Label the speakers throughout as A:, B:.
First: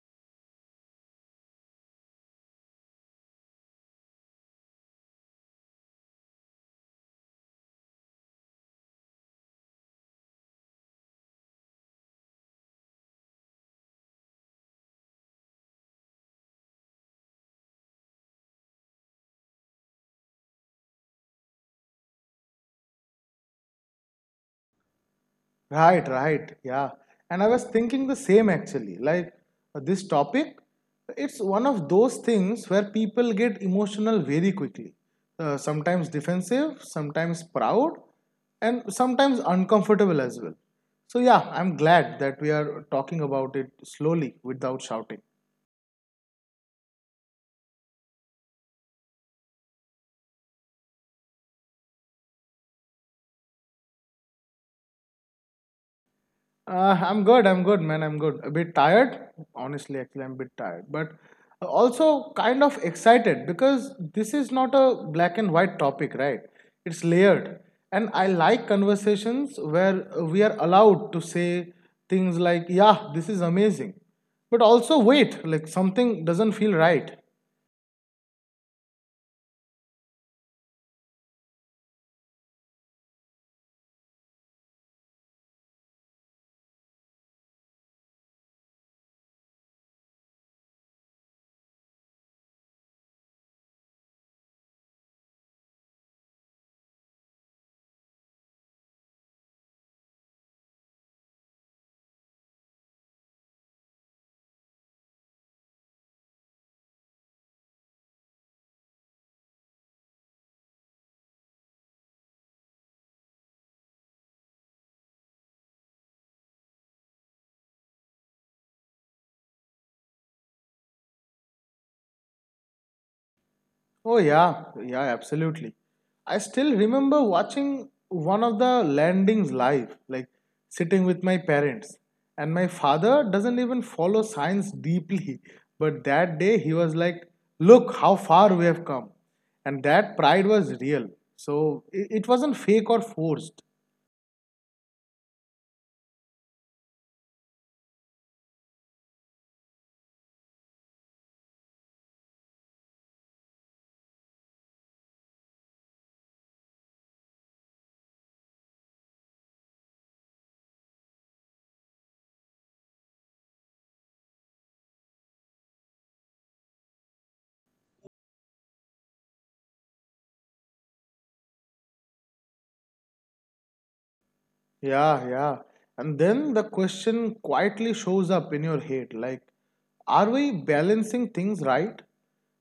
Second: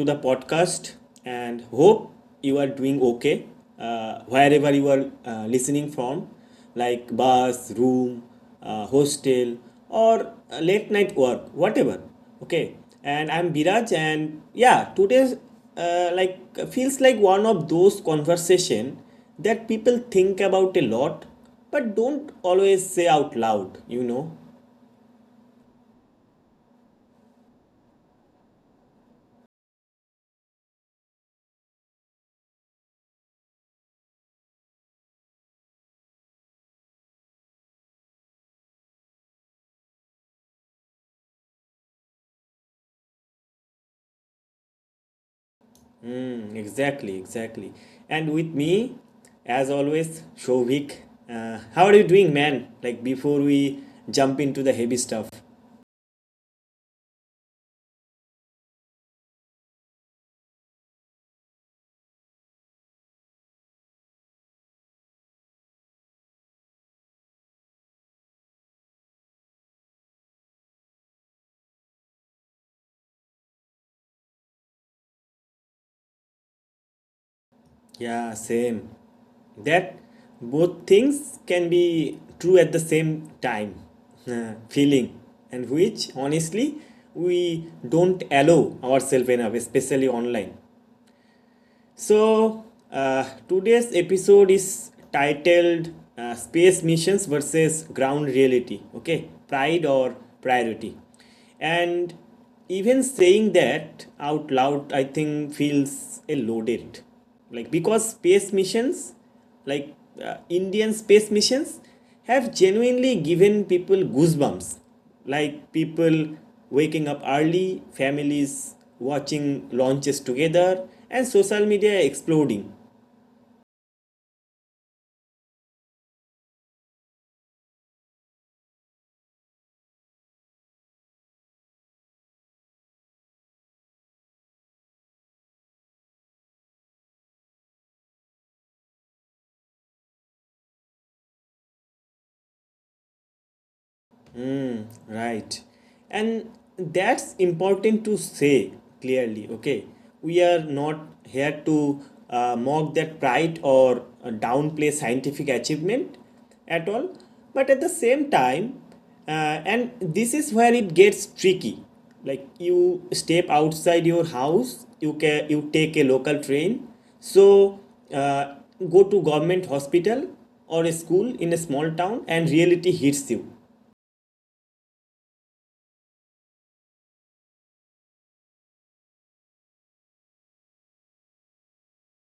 A: to the podcast and hope you are doing okay wherever you are listening from, like bus, room, hostel, or late night work, whatever. Okay, and I'm Biraj, and yeah, today's uh, like feels like one of those conversation that people think about a lot but don't always say out loud.
B: Right, right. Yeah. And I was thinking the same actually. This topic, it's one of those things where people get emotional very quickly. Sometimes defensive, sometimes proud, and sometimes uncomfortable as well. So, yeah, I'm glad that we are talking about it slowly without shouting.
A: Exactly, exactly. And with me, as always, Shovik. How are you doing, man? Like before we jump into the heavy stuff.
B: I'm good. I'm good, man. I'm good. A bit tired. Honestly, actually, I'm a bit tired, but also kind of excited because this is not a black and white topic, right? It's layered. And I like conversations where we are allowed to say things like, yeah, this is amazing. But also, wait, like something doesn't feel right.
A: Yeah, same. That both things can be true at the same time. Feeling. And which, honestly, we don't allow ourselves enough, especially online. So, today's episode is titled Space Missions versus Ground Reality. Okay, pride or priority. And even saying that out loud, I think feels a loaded. Like, because space missions like Indian space missions have genuinely given people goosebumps. Like people waking up early, families watching launches together, and social media exploding.
B: Oh yeah, yeah, absolutely. I still remember watching one of the landings live, like sitting with my parents. And my father doesn't even follow science deeply, but that day he was like, "Look how far we have come." And that pride was real. So it wasn't fake or forced.
A: Right. And that's important to say clearly, okay? We are not here to mock that pride or downplay scientific achievement at all. But at the same time, uh, and this is where it gets tricky. Like you step outside your house, you take a local train, so uh, go to government hospital or a school in a small town, and reality hits you.
B: Yeah, yeah. And then the question quietly shows up in your head like, are we balancing things right?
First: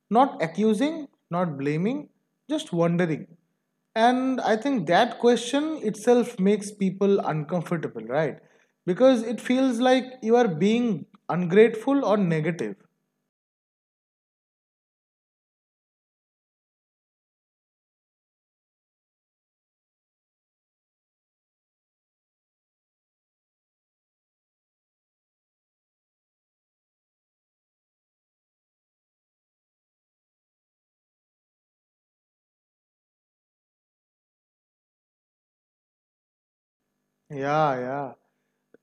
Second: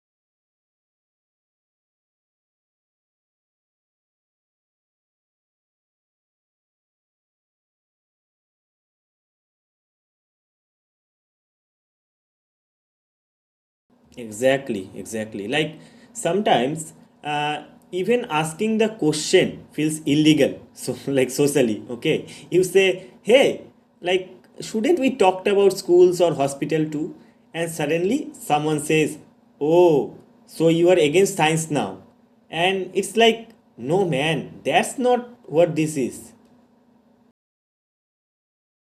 B: Not accusing, not blaming, just wondering. And I think that question itself makes people uncomfortable, right? Because it feels like you are being ungrateful or negative.
A: Exactly, exactly. Like sometimes uh, even asking the question feels illegal. So like socially, okay? You say, hey, like shouldn't we talked about schools or hospital too? And suddenly someone says, oh, so you are against science now. And it's like, no man, that's not what this is.
B: Yeah,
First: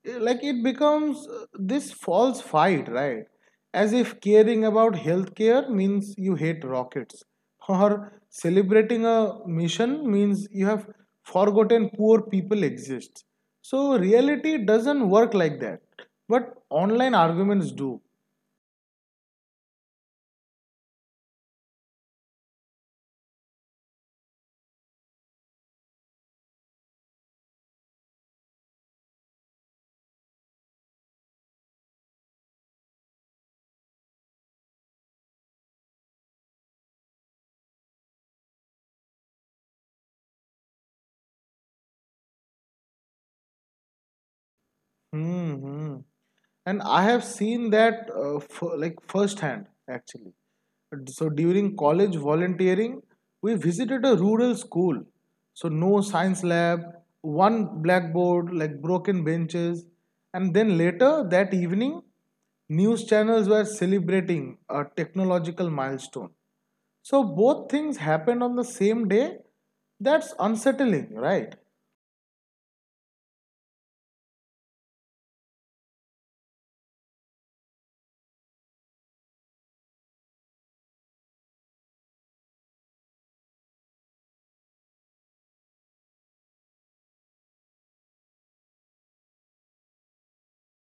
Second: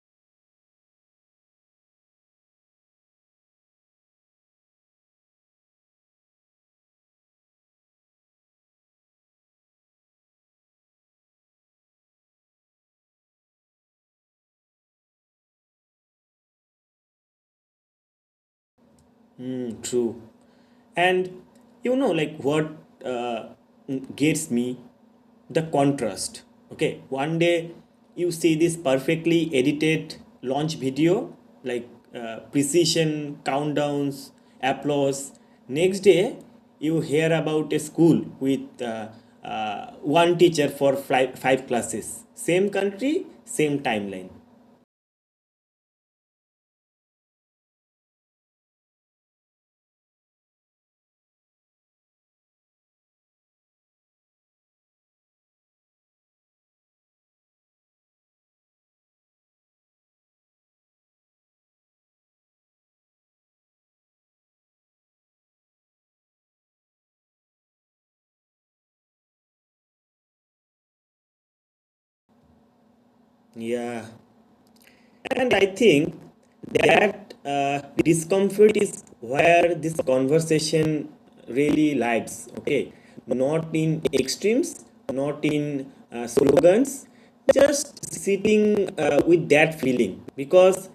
B: yeah. It becomes this false fight, right? As if caring about healthcare means you hate rockets, or celebrating a mission means you have forgotten poor people exist. So reality doesn't work like that, but online arguments do.
A: Mm, true. And you know, like what uh, gets me the contrast, okay? One day you see this perfectly edited launch video, like precision countdowns, applause. Next day you hear about a school with one teacher for five classes. Same country, same timeline.
B: hmm hmm. And I have seen that like firsthand actually. So during college volunteering, we visited a rural school. So no science lab, one blackboard, like broken benches. And then later that evening, news channels were celebrating a technological milestone. So both things happened on the same day. That's unsettling, right?
A: Yeah. And I think that discomfort is where this conversation really lies. Okay, not in extremes, not in slogans, just sitting with that feeling, because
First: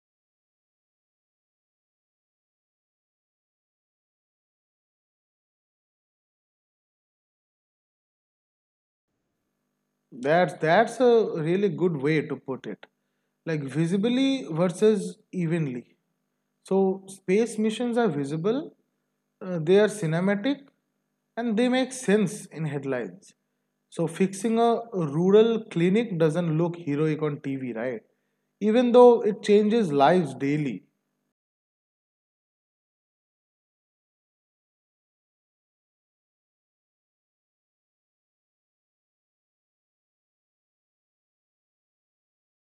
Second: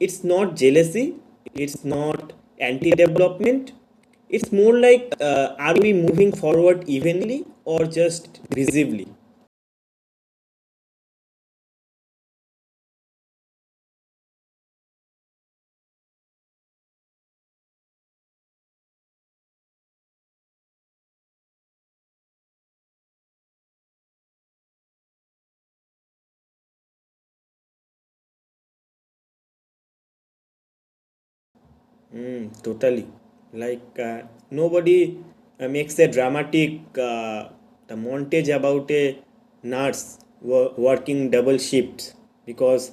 A: it's not jealousy, it's not anti development, it's more like are we moving forward evenly or just visibly?
B: That's a really good way to put it. Like visibly versus evenly. So, space missions are visible, they are cinematic, and they make sense in headlines. So, fixing a rural clinic doesn't look heroic on TV, right? Even though it changes lives daily.
A: Mm, totally. Like nobody makes a dramatic uh, the montage about a working double shifts because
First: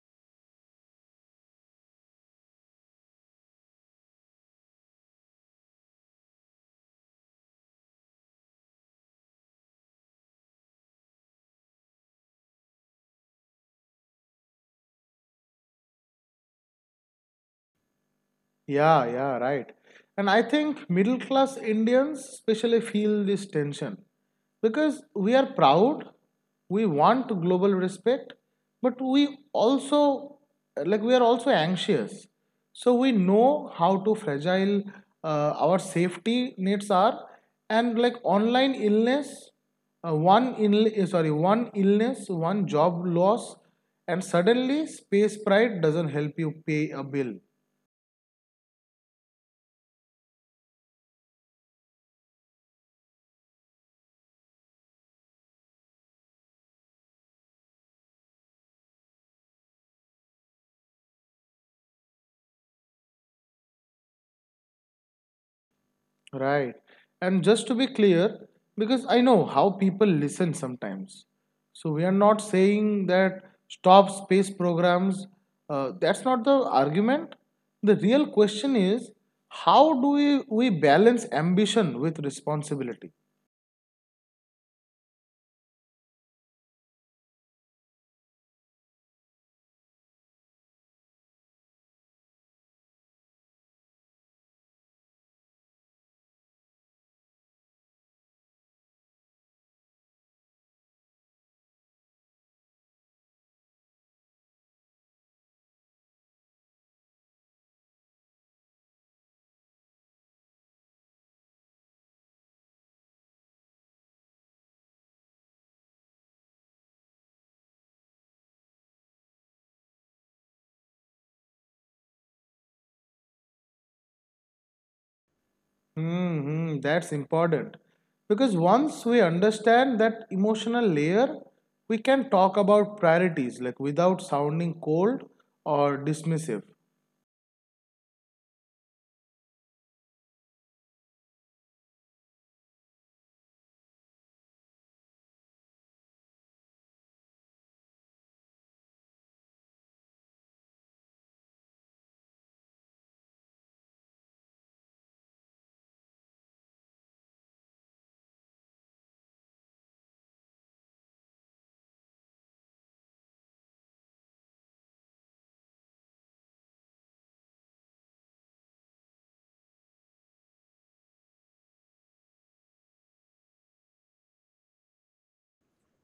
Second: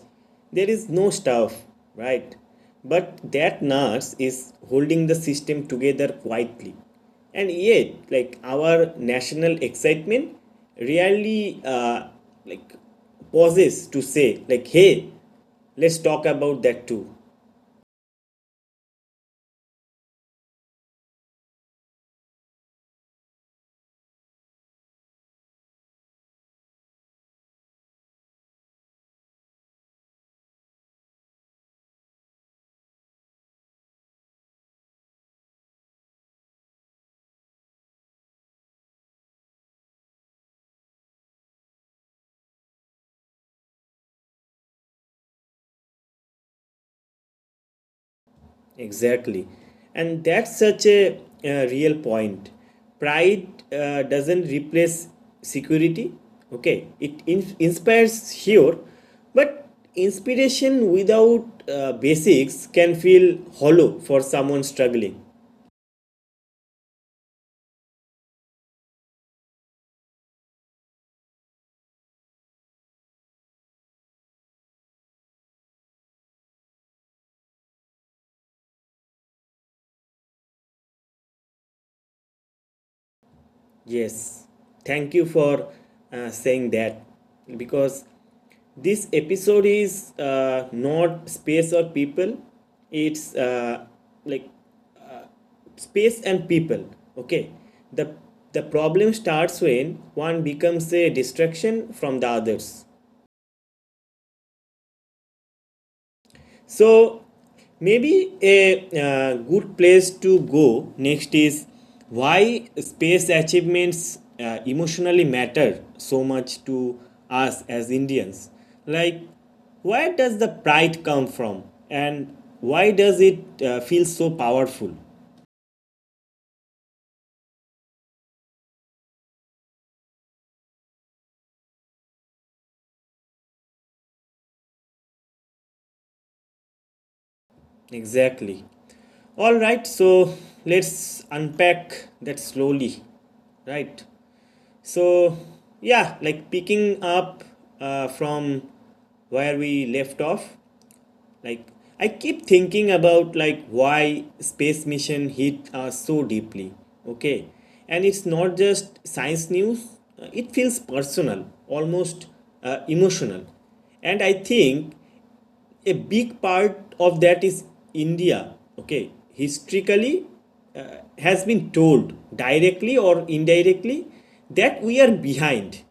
A: there is no staff, right? But that nurse is holding the system together quietly, and yet, like our national excitement really like pauses to say, like, hey, let's talk about that too.
B: Yeah, yeah, right. And I think middle class Indians especially feel this tension because we are proud, we want global respect, but like, we are also anxious. So we know how to fragile our safety nets are, and like online illness, one illness, one job loss, and suddenly space pride doesn't help you pay a bill.
A: Exactly. And that's such a real point. Pride doesn't replace security. Okay, it inspires here, but inspiration without basics can feel hollow for someone struggling.
B: Right. And just to be clear, because I know how people listen sometimes. So we are not saying that stop space programs. That's not the argument. The real question is how do we balance ambition with responsibility?
A: Yes, thank you for saying that because this episode is not space or people, it's like space and people. Okay, the the problem starts when one becomes a distraction from the others. So maybe a good place to go next is why space achievements emotionally matter so much to us as Indians. Like where does the pride come from, and why does it feel so powerful?
B: That's important. Because once we understand that emotional layer, we can talk about priorities like without sounding cold or dismissive.
A: Exactly. All right, so let's unpack that slowly, right? So, yeah, like picking up from where we left off, like I keep thinking about like why space mission hit us so deeply, okay? And it's not just science news, it feels personal, almost emotional. And I think a big part of that is India, okay, historically has been told directly or indirectly that we are behind.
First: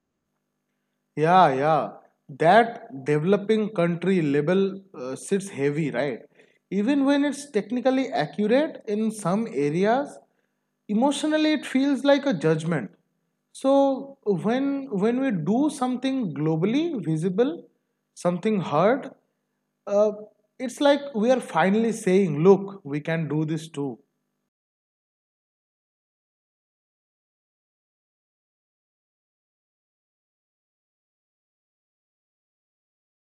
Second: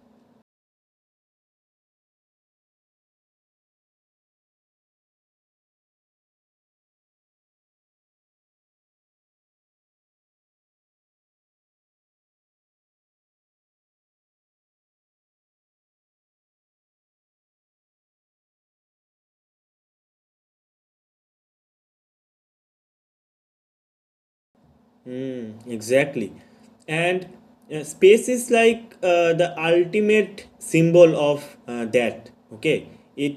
B: Yeah, yeah. That developing country label sits heavy, right? Even when it's technically accurate in some areas, emotionally it feels like a judgment. So when we do something globally visible, something heard, uh, it's like we are finally saying, look, we can do this too.
A: Exactly. And space is like the ultimate symbol of that. Okay. It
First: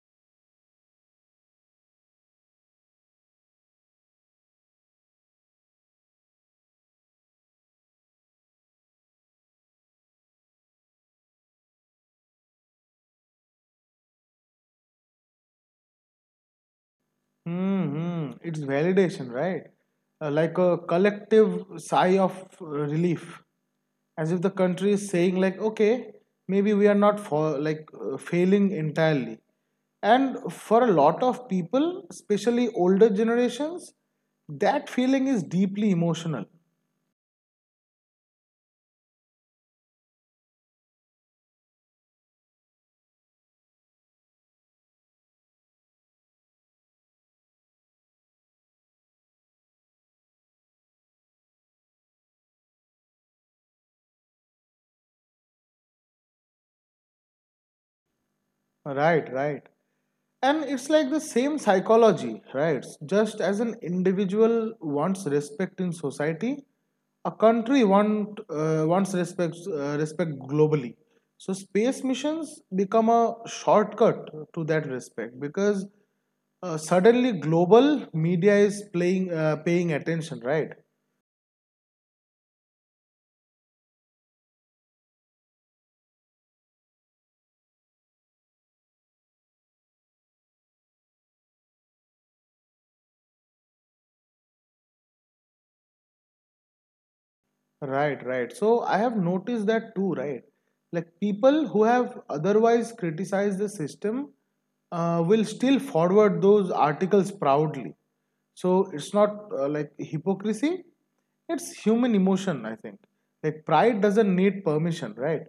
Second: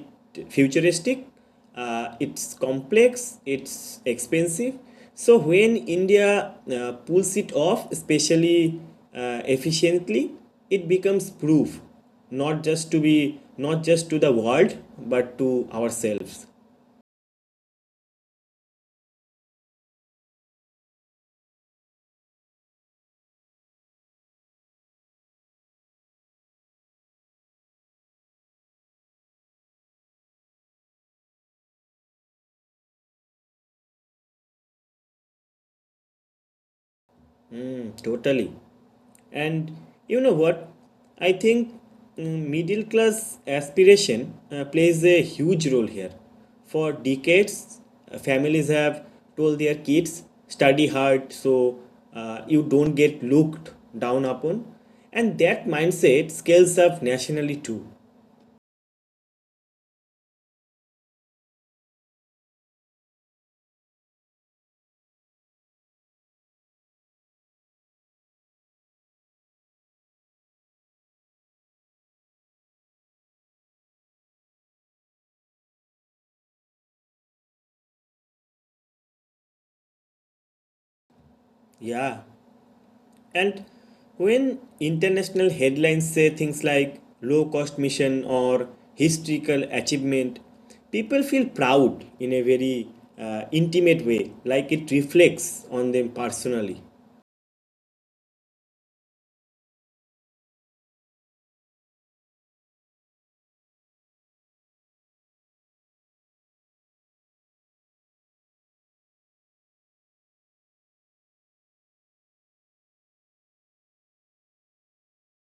A: futuristic, it's complex, it's expensive. So when India pulls it off, especially efficiently, it becomes proof, not just to the world, but to ourselves.
B: It's validation, right? Like a collective sigh of relief. As if the country is saying like, okay, maybe we are not for like failing entirely. And for a lot of people, especially older generations, that feeling is deeply emotional.
A: Mm, totally. And you know what? I think middle class aspiration plays a huge role here. For decades, families have told their kids, study hard so you don't get looked down upon. And that mindset scales up nationally too.
B: Right, right. And it's like the same psychology, right? Just as an individual wants respect in society, a wants respect, respect globally. So space missions become a shortcut to that respect because suddenly global media is playing paying attention, right?
A: Yeah. And when international headlines say things like low cost mission or historical achievement, people feel proud in a very intimate way, like it reflects on them personally.
B: Right, right. So I have noticed that too, right? Like people who have otherwise criticized the system will still forward those articles proudly. So it's not like hypocrisy, it's human emotion, I think. Like pride doesn't need permission, right?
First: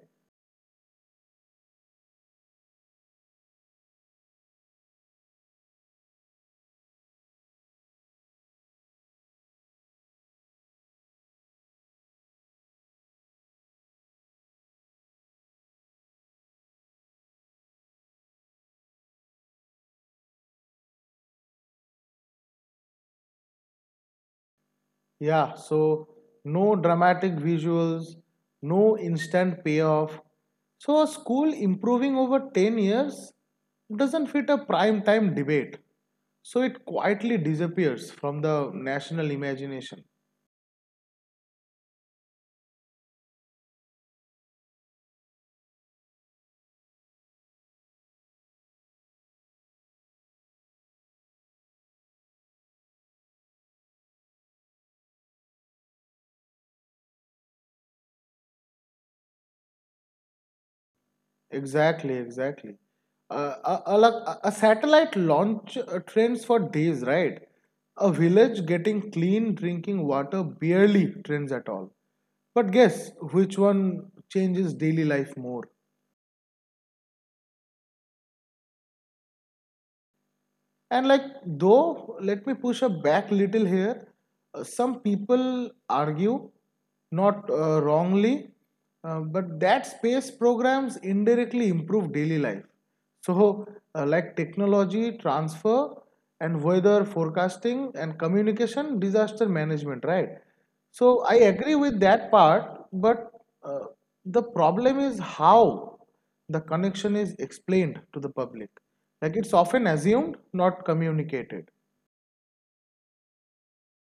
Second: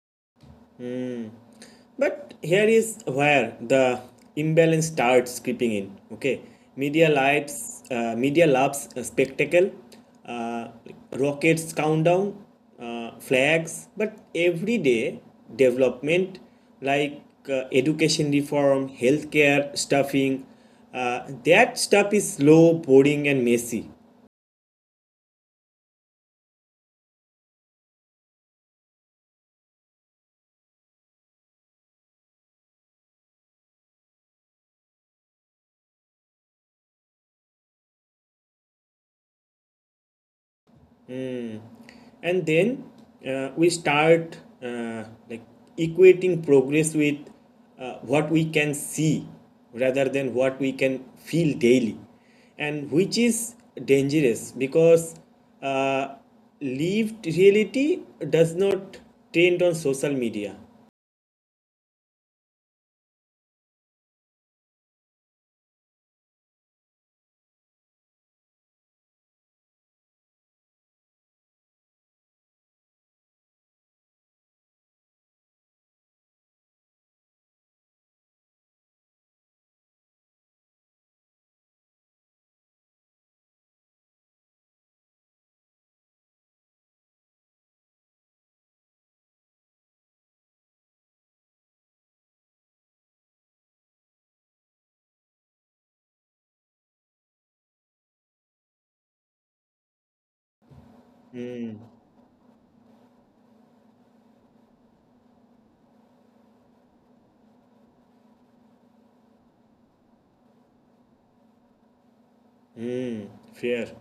A: But here is where the imbalance starts creeping in. Okay, media loves a spectacle, uh, rockets countdown, flags, but everyday development, like education reform, healthcare stuffing, that stuff is slow, boring, and messy.
B: Yeah, so no dramatic visuals, no instant payoff. So a school improving over 10 years doesn't fit a prime time debate. So it quietly disappears from the national imagination.
A: And then we start equating progress with what we can see rather than what we can feel daily. And which is dangerous, because uh, lived reality does not trend on social media.
B: Exactly, exactly. Like, a satellite launch trends for days, right? A village getting clean drinking water barely trends at all. But guess which one changes daily life more? And like, though, let me push a back little here. Some people argue, not wrongly, but that space programs indirectly improve daily life. So, like technology transfer and weather forecasting and communication, disaster management, right? So I agree with that part, but uh, the problem is how the connection is explained to the public. Like it's often assumed, not communicated.
A: Hmm, fair.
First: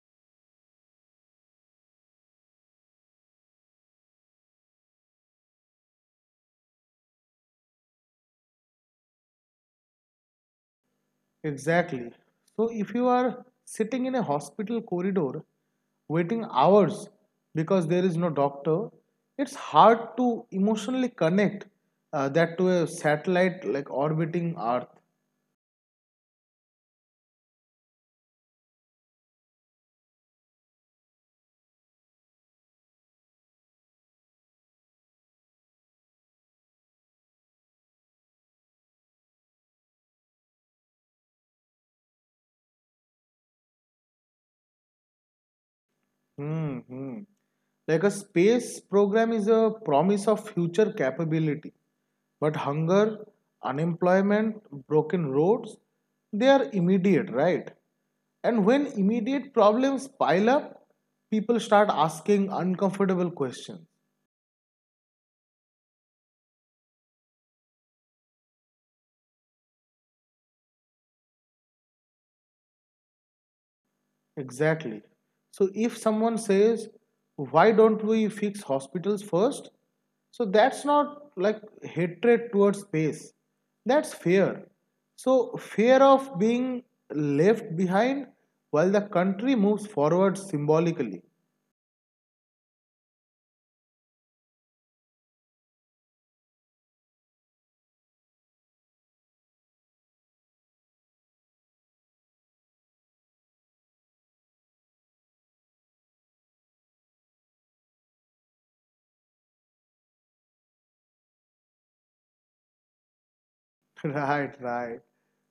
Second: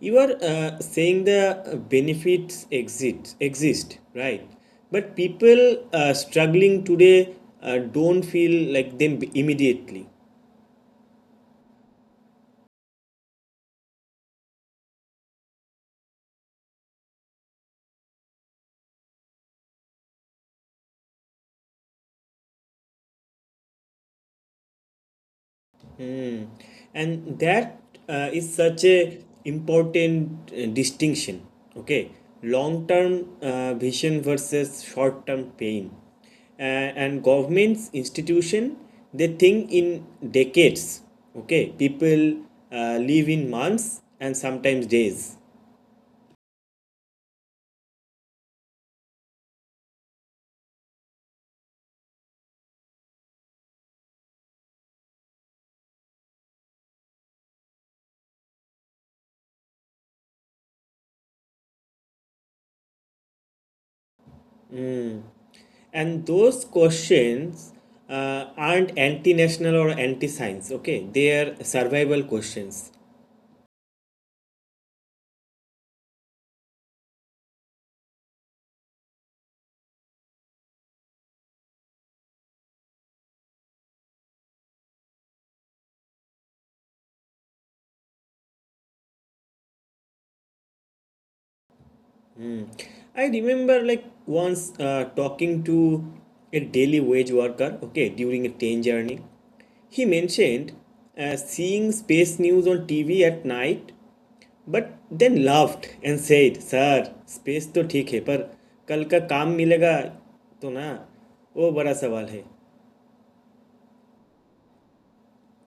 A: You are saying the benefits exist exist, right? But people struggling today don't feel like them immediately.
B: Exactly. So if you are sitting in a hospital corridor waiting hours because there is no doctor, it's hard to emotionally connect that to a satellite like orbiting earth.
A: Hmm. And that is such a important distinction. Okay, long term vision versus short term pain. And governments institution, they think in decades. Okay, people live in months and sometimes days.
B: hmm hmm. Like a space program is a promise of future capability. But hunger, unemployment, broken roads, they are immediate, right? And when immediate problems pile up, people start asking uncomfortable questions.
A: And those questions aren't anti national or anti science, okay? They are survival questions.
B: Exactly. So if someone says, why don't we fix hospitals first? So that's not like hatred towards space. That's fear. So fear of being left behind while the country moves forward symbolically.
A: I remember like once talking to a daily wage worker, okay, during a train journey. He mentioned seeing space news on TV at night, but then laughed and said, Sir, space तो ठीक है पर कल का काम मिलेगा तो ना वो बड़ा सवाल है.
B: Right, right.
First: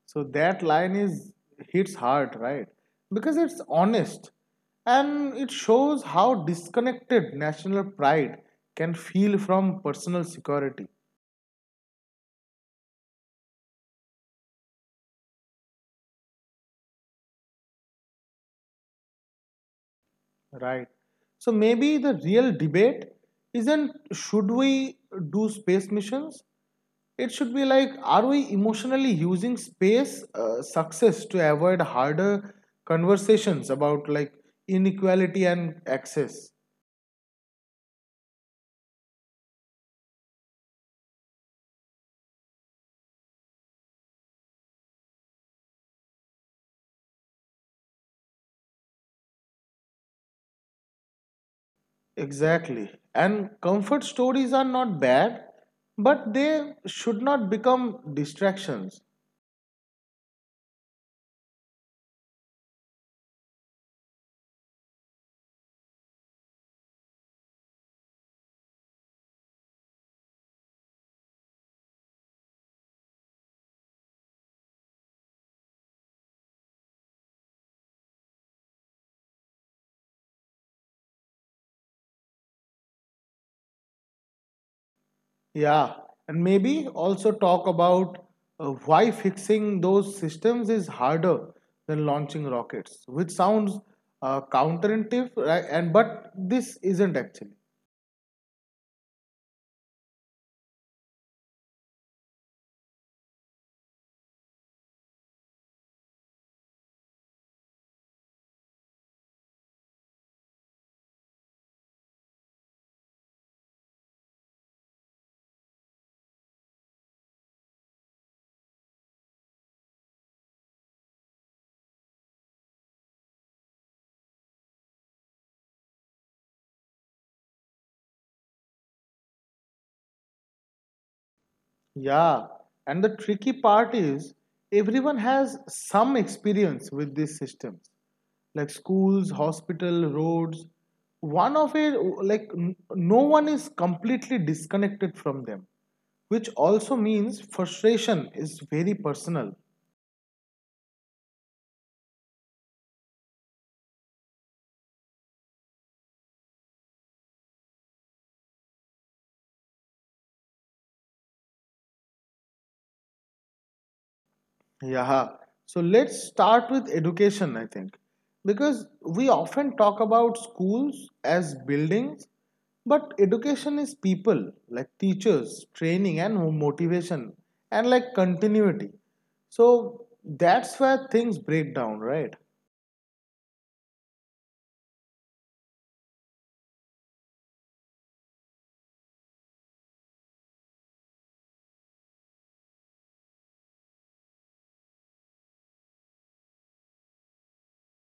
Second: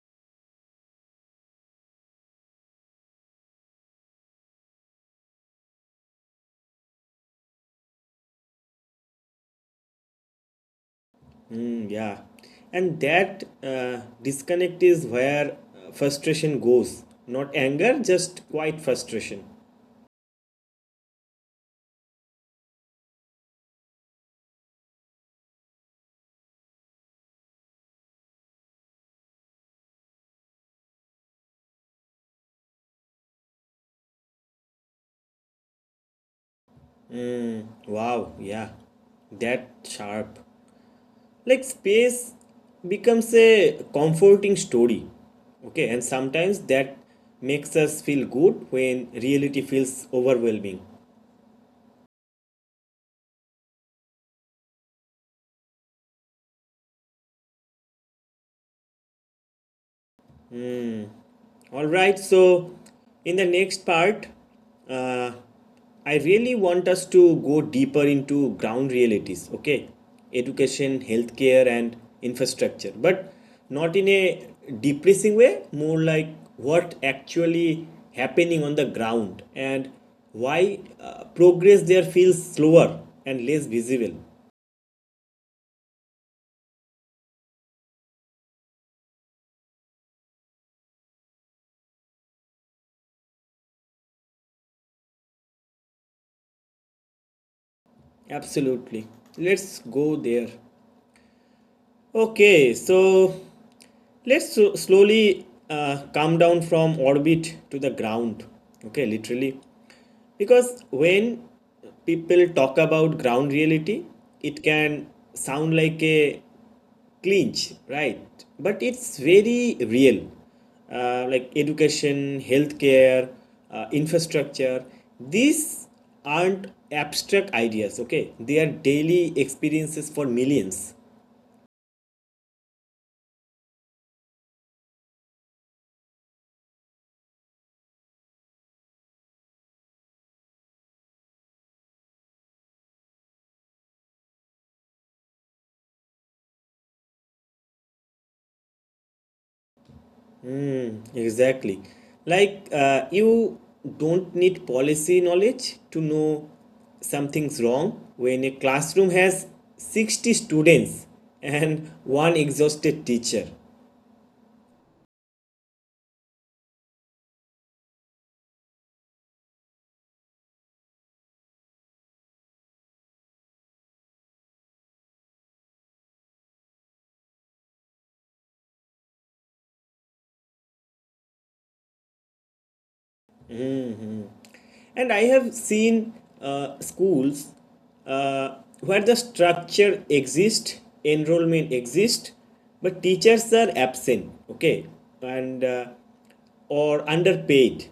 B: So that line is hits hard, right? Because it's honest and it shows how disconnected national pride can feel from personal security,
A: Mm, yeah, and that uh, disconnect is where frustration goes. Not anger, just quite frustration.
B: right? So maybe the real debate isn't should we do space missions? It should be like, are we emotionally using space success to avoid harder conversations about like inequality and access?
A: Mm, wow, yeah, that sharp. Like space becomes a comforting story. Okay, and sometimes that makes us feel good when reality feels overwhelming.
B: Exactly. And comfort stories are not bad, but they should not become distractions.
A: All right, so in the next part, uh, I really want us to go deeper into ground realities, okay? Education, healthcare, and infrastructure, but not in a depressing way, more like what actually happening on the ground and why progress there feels slower and less visible.
B: Yeah. And maybe also talk about why fixing those systems is harder than launching rockets, which sounds counterintuitive, right? And but this isn't actually.
A: Absolutely. Let's go there. Okay, so let's slowly come down from orbit to the ground, okay, literally. Because when people talk about ground reality, it can sound like a clinch, right? But it's very real. Like education, healthcare, infrastructure, these aren't abstract ideas, okay? They are daily experiences for millions.
B: Yeah, and the tricky part is everyone has some experience with these systems, like schools, hospital, roads. One of it, no one is completely disconnected from them, which also means frustration is very personal.
A: Exactly. Like, you don't need policy knowledge to know something's wrong when a classroom has 60 students and one exhausted teacher.
B: Yeah. So let's start with education, I think, because we often talk about schools as buildings, but education is people, like teachers, training, and motivation, and like continuity. So that's where things break down, right?
A: And I have seen schools where the structure exists, enrollment exists, but teachers are absent, okay, and or underpaid,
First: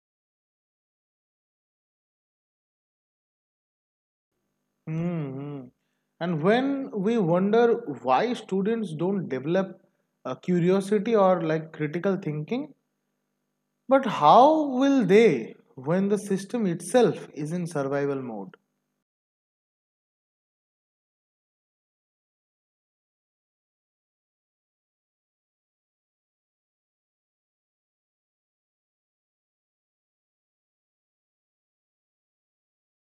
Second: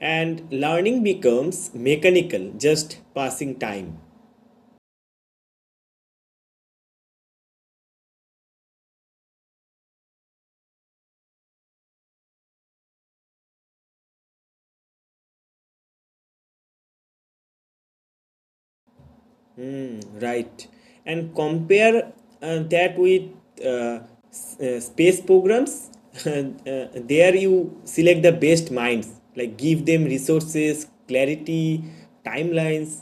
A: and learning becomes mechanical, just passing time.
B: hmm And when we wonder why students don't develop a curiosity or like critical thinking, but how will they when the system itself is in survival mode?
A: Right, and compare that with uh, space programs there you select the best minds, like give them resources, clarity, timelines.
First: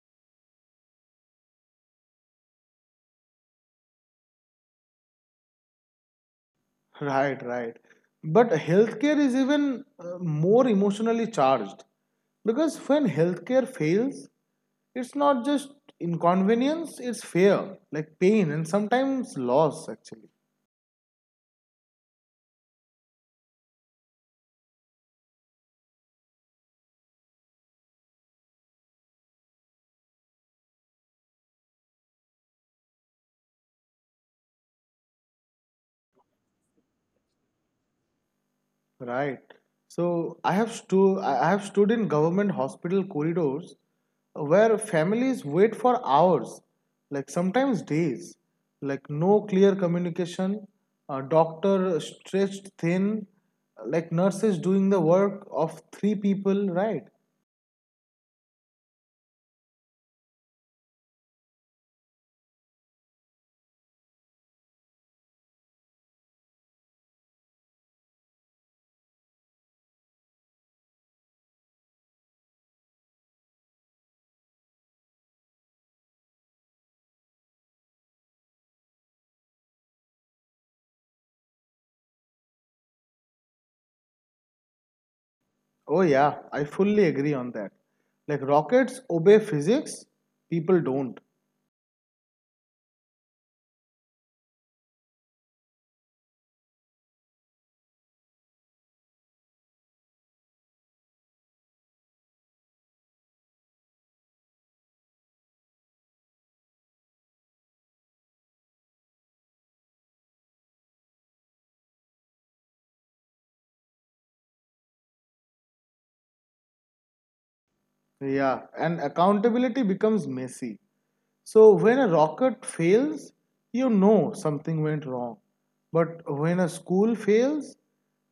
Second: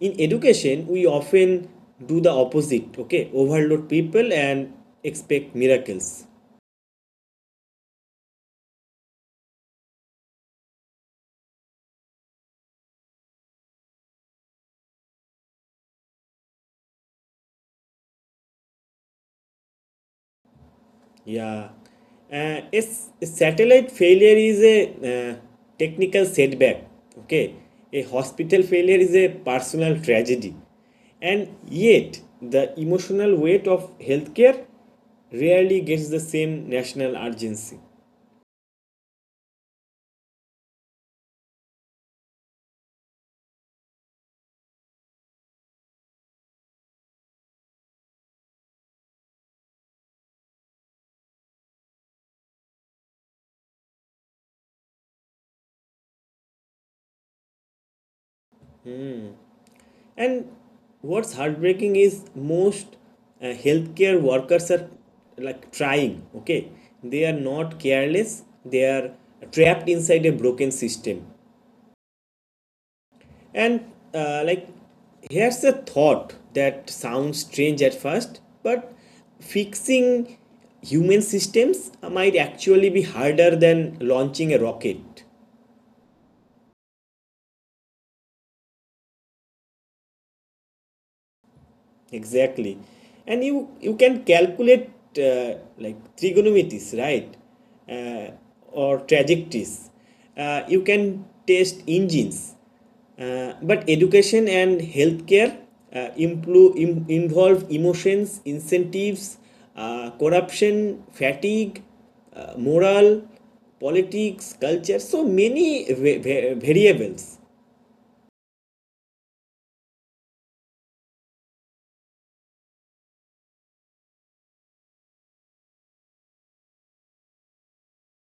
A: In education we often do the opposite. Okay, overload people and expect miracles.
B: Right, right. But healthcare is even more emotionally charged because when healthcare fails, it's not just inconvenience, it's fear, like pain, and sometimes loss actually.
A: Yeah, satellite failure is a uh, technical setback. Okay, a hospital failure is a personal tragedy, and yet the emotional weight of healthcare rarely gets the same national urgency.
B: Right. So I have stood in government hospital corridors where families wait for hours, like sometimes days, like no clear communication, a doctor stretched thin, like nurses doing the work of three people, right?
A: And what's heartbreaking is most healthcare workers are like trying. Okay, they are not careless. They are trapped inside a broken system. And here's a thought that sounds strange at first, but fixing human systems might actually be harder than launching a rocket.
B: Oh yeah, I fully agree on that. Like rockets obey physics, people don't.
A: Exactly. And you can calculate like trigonometries, right? uh, or trajectories, you can test engines, but education and healthcare involve emotions, incentives, corruption, fatigue, moral, politics, culture, so many variables.
B: Yeah, and accountability becomes messy. So when a rocket fails, you know something went wrong. But when a school fails,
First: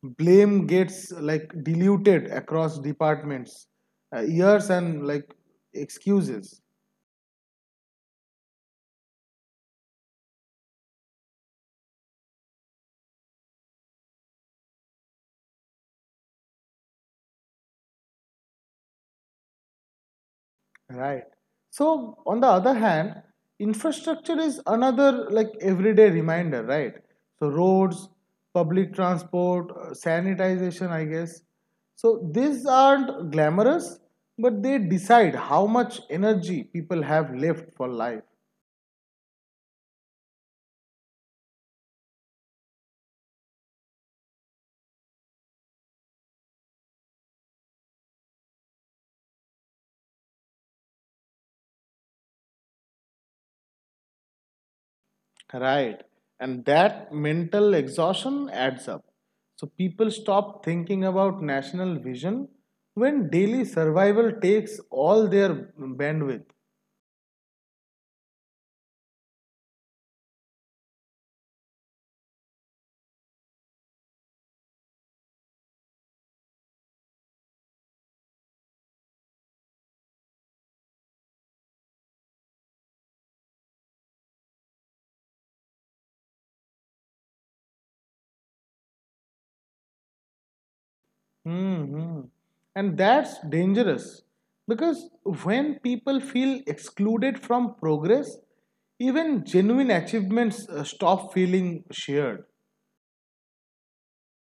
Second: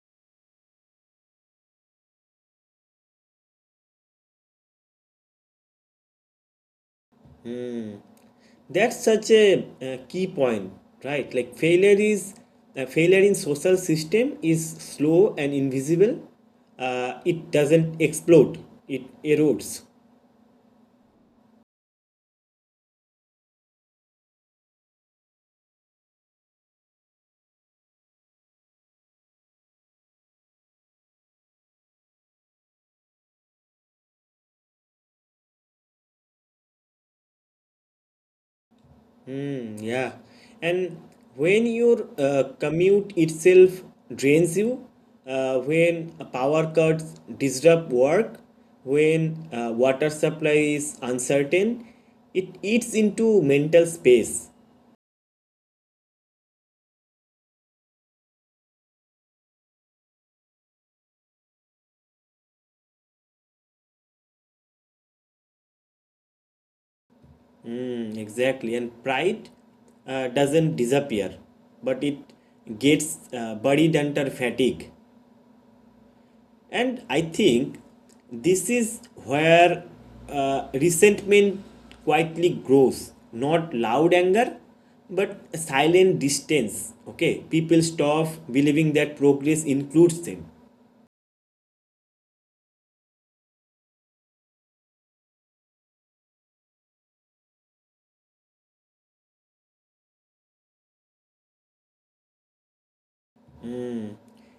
B: blame gets like diluted across departments, years and like excuses.
A: That's such a key point, right? Failure in social system is slow and invisible. It doesn't explode. It erodes.
B: Right. So, on the other hand, infrastructure is another like everyday reminder, right? So, roads, public transport, sanitization, I guess. So, these aren't glamorous, but they decide how much energy people have left for life.
A: Mm, yeah, and when your commute itself drains you, when power cuts disrupt work, when water supply is uncertain, it eats into mental space.
B: Right. And that mental exhaustion adds up. So people stop thinking about national vision when daily survival takes all their bandwidth.
A: Mm, exactly. And pride doesn't disappear, but it gets buried under fatigue. And I think this is where resentment quietly grows. Not loud anger, but silent distance. Okay, people stop believing that progress includes them.
B: hmm And that's dangerous because when people feel excluded from progress, even genuine achievements stop feeling shared.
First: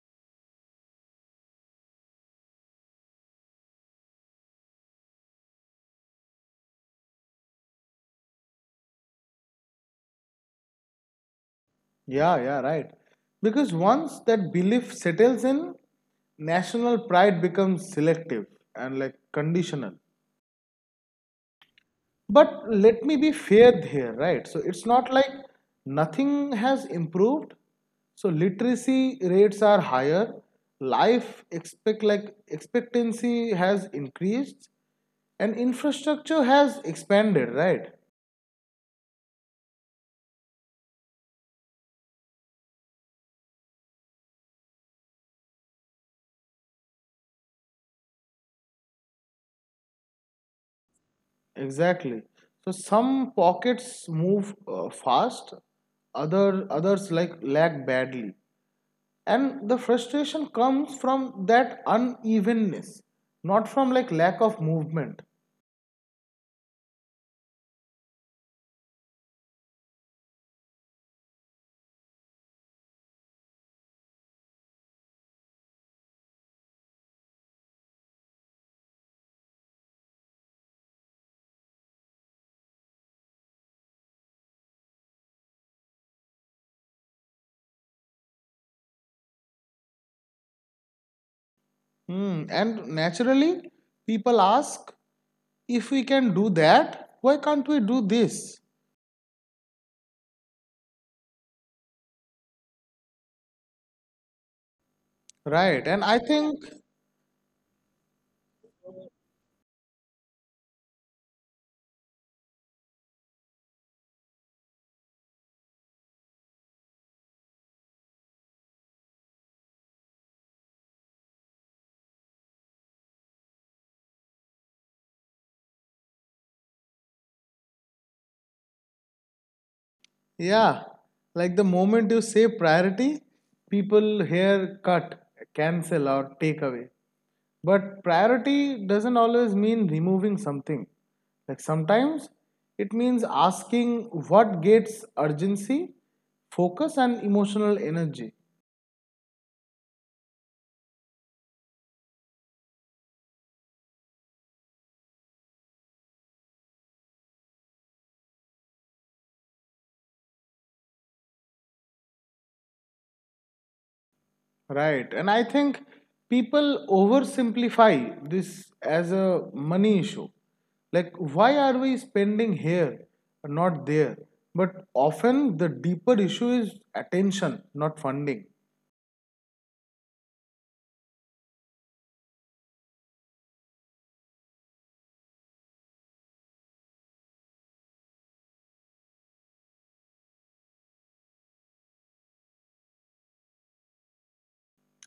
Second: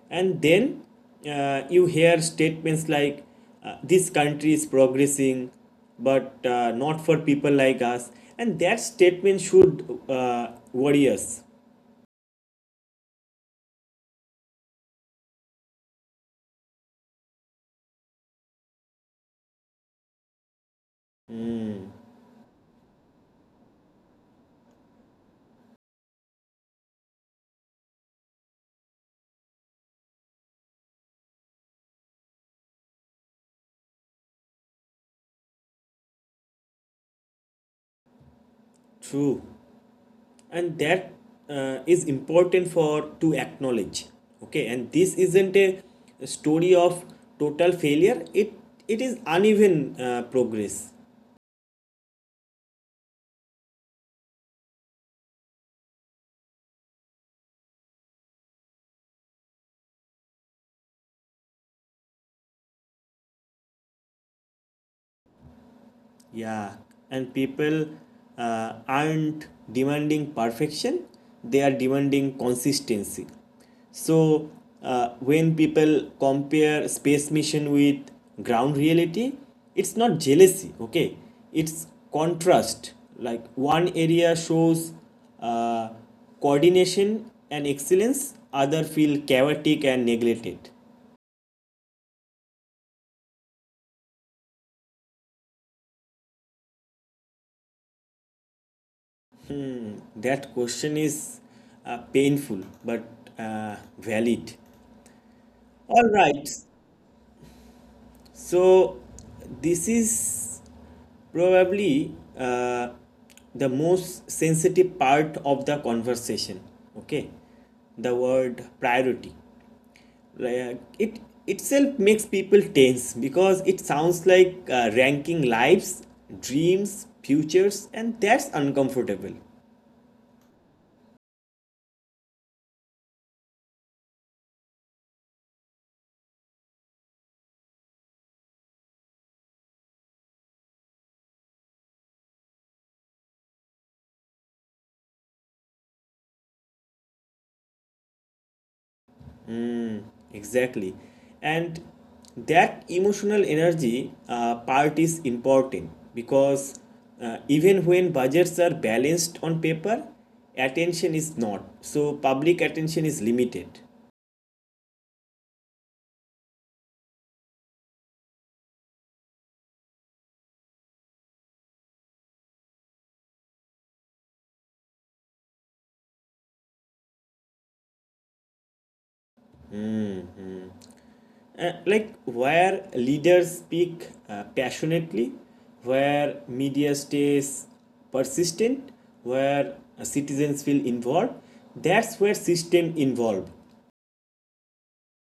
A: And then you hear statements like this country is progressing but not for people like us. And that statement should worry us.
B: Yeah, yeah, right. Because once that belief settles in, national pride becomes selective and like conditional. But let me be fair here, right? So it's not like nothing has improved. So literacy rates are higher. Life expectancy has increased and infrastructure has expanded, right?
A: True. And that is important for to acknowledge. Okay, and this isn't a story of total failure. It is uneven progress.
B: Exactly. So some pockets move fast, others like lag badly. And the frustration comes from that unevenness, not from like lack of movement.
A: Yeah, and people aren't demanding perfection, they are demanding consistency. So, when people compare space mission with ground reality, it's not jealousy, okay? It's contrast. Like one area shows uh, coordination and excellence, other feel chaotic and neglected.
B: Hmm. And naturally, people ask, if we can do that, why can't we do this?
A: That question is painful but valid. All
B: Right. And
A: right.
B: I think,
A: So this is probably the most sensitive part of the conversation. Okay, the word priority. Like, it itself makes people tense because it sounds like ranking lives, dreams, futures, and that's uncomfortable.
B: yeah, like the moment you say priority, people here cut, cancel, or take away. But priority doesn't always mean removing something. Like sometimes it means asking what gets urgency, focus, and emotional energy.
A: Exactly. And that emotional energy part is important because even when budgets are balanced on paper, attention is not. So public attention is limited.
B: Right. And I think people oversimplify this as a money issue. Like, why are we spending here, not there? But often the deeper issue is attention, not funding.
A: Hmm. Like where leaders speak passionately, where media stays persistent, where citizens feel involved, that's where system involved.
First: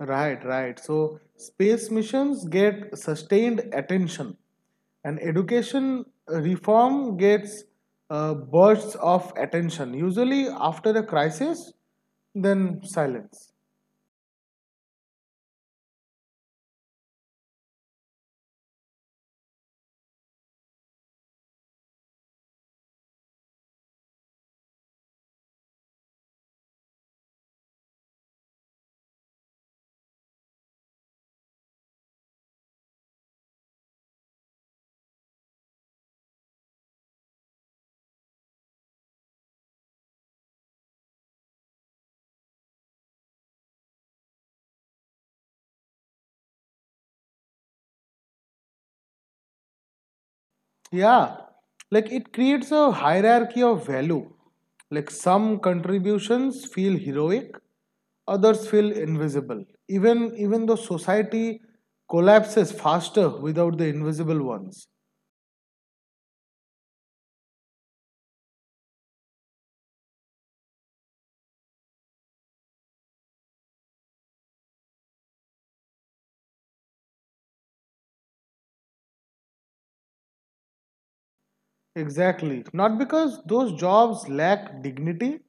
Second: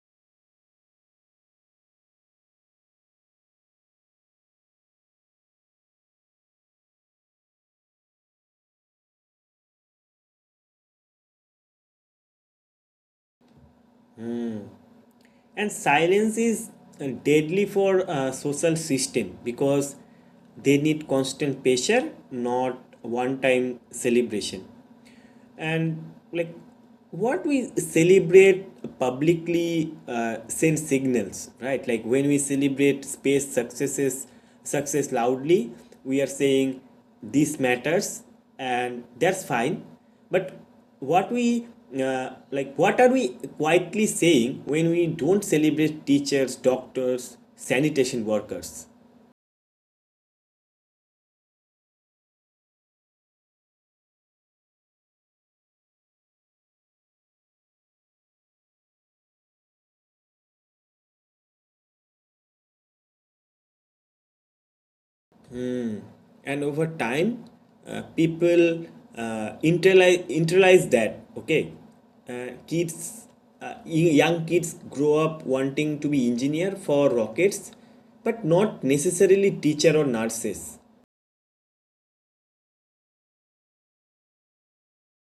B: Right, right. So, space missions get sustained attention, and education reform gets bursts of attention, usually after a crisis, then silence.
A: And silence is deadly for a social system because they need constant pressure, not one time celebration. And like what we celebrate publicly sends signals, right? Like when we celebrate space success loudly, we are saying this matters, and that's fine. But what we like what are we quietly saying when we don't celebrate teachers, doctors, sanitation workers?
B: Yeah, like it creates a hierarchy of value. Like some contributions feel heroic, others feel invisible. Even though society collapses faster without the invisible ones.
A: And over time people internalize that, okay, kids, uh, young kids grow up wanting to be engineer for rockets, but not necessarily teacher or nurses.
B: Exactly. Not because those jobs lack dignity,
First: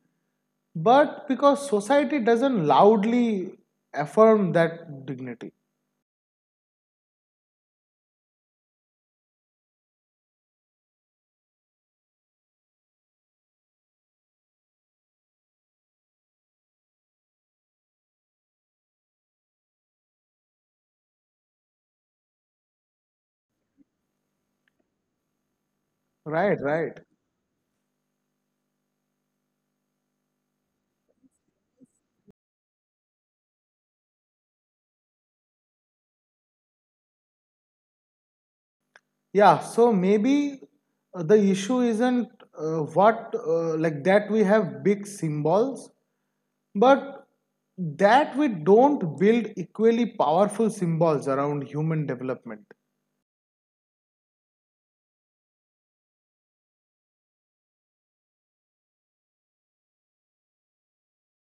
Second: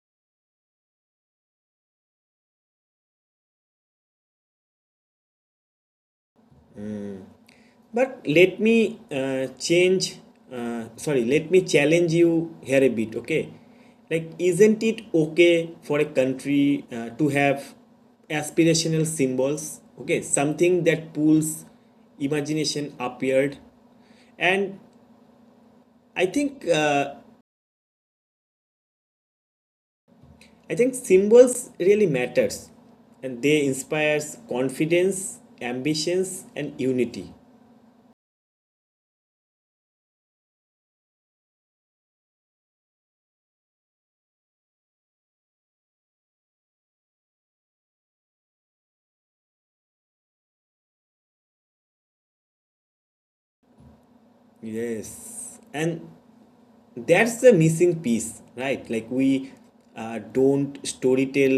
B: but because society doesn't loudly affirm that dignity.
A: But let me let me challenge you here a bit, okay? Like, isn't it okay for a country to have aspirational symbols, okay? Something that pulls imagination upward. And I
B: Right,
A: think,
B: right.
A: I think symbols really matters, and they inspires confidence, ambitions and unity.
B: Yeah, so maybe the issue isn't like that we have big symbols, but that we don't build equally powerful symbols around human development.
A: Yes. And that's the missing piece, right? Like we don't storytell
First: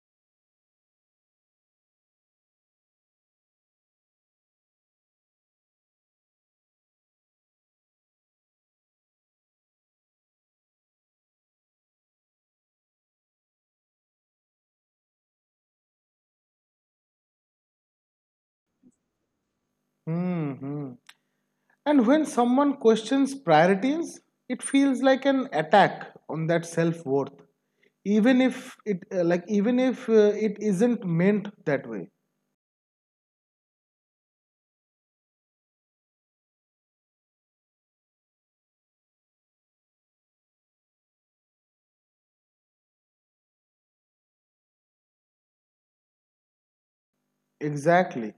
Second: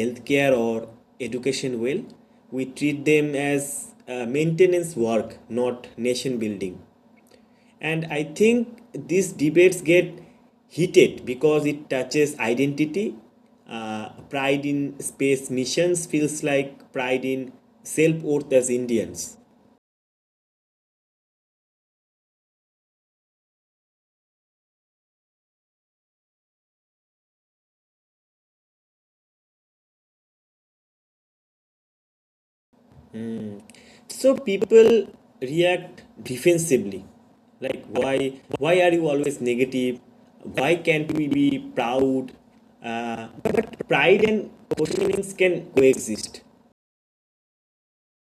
A: healthcare or education well. We treat them as maintenance work, not nation building. And I think these debates get heated because it touches identity. Pride in space missions feels like pride in self worth as Indians.
B: Hmm. And when someone questions priorities, it feels like an attack on that self worth, even if it isn't meant that way.
A: So people react defensively, like why are you always negative? Why can't we be proud? But pride and questionings can coexist,
B: Exactly.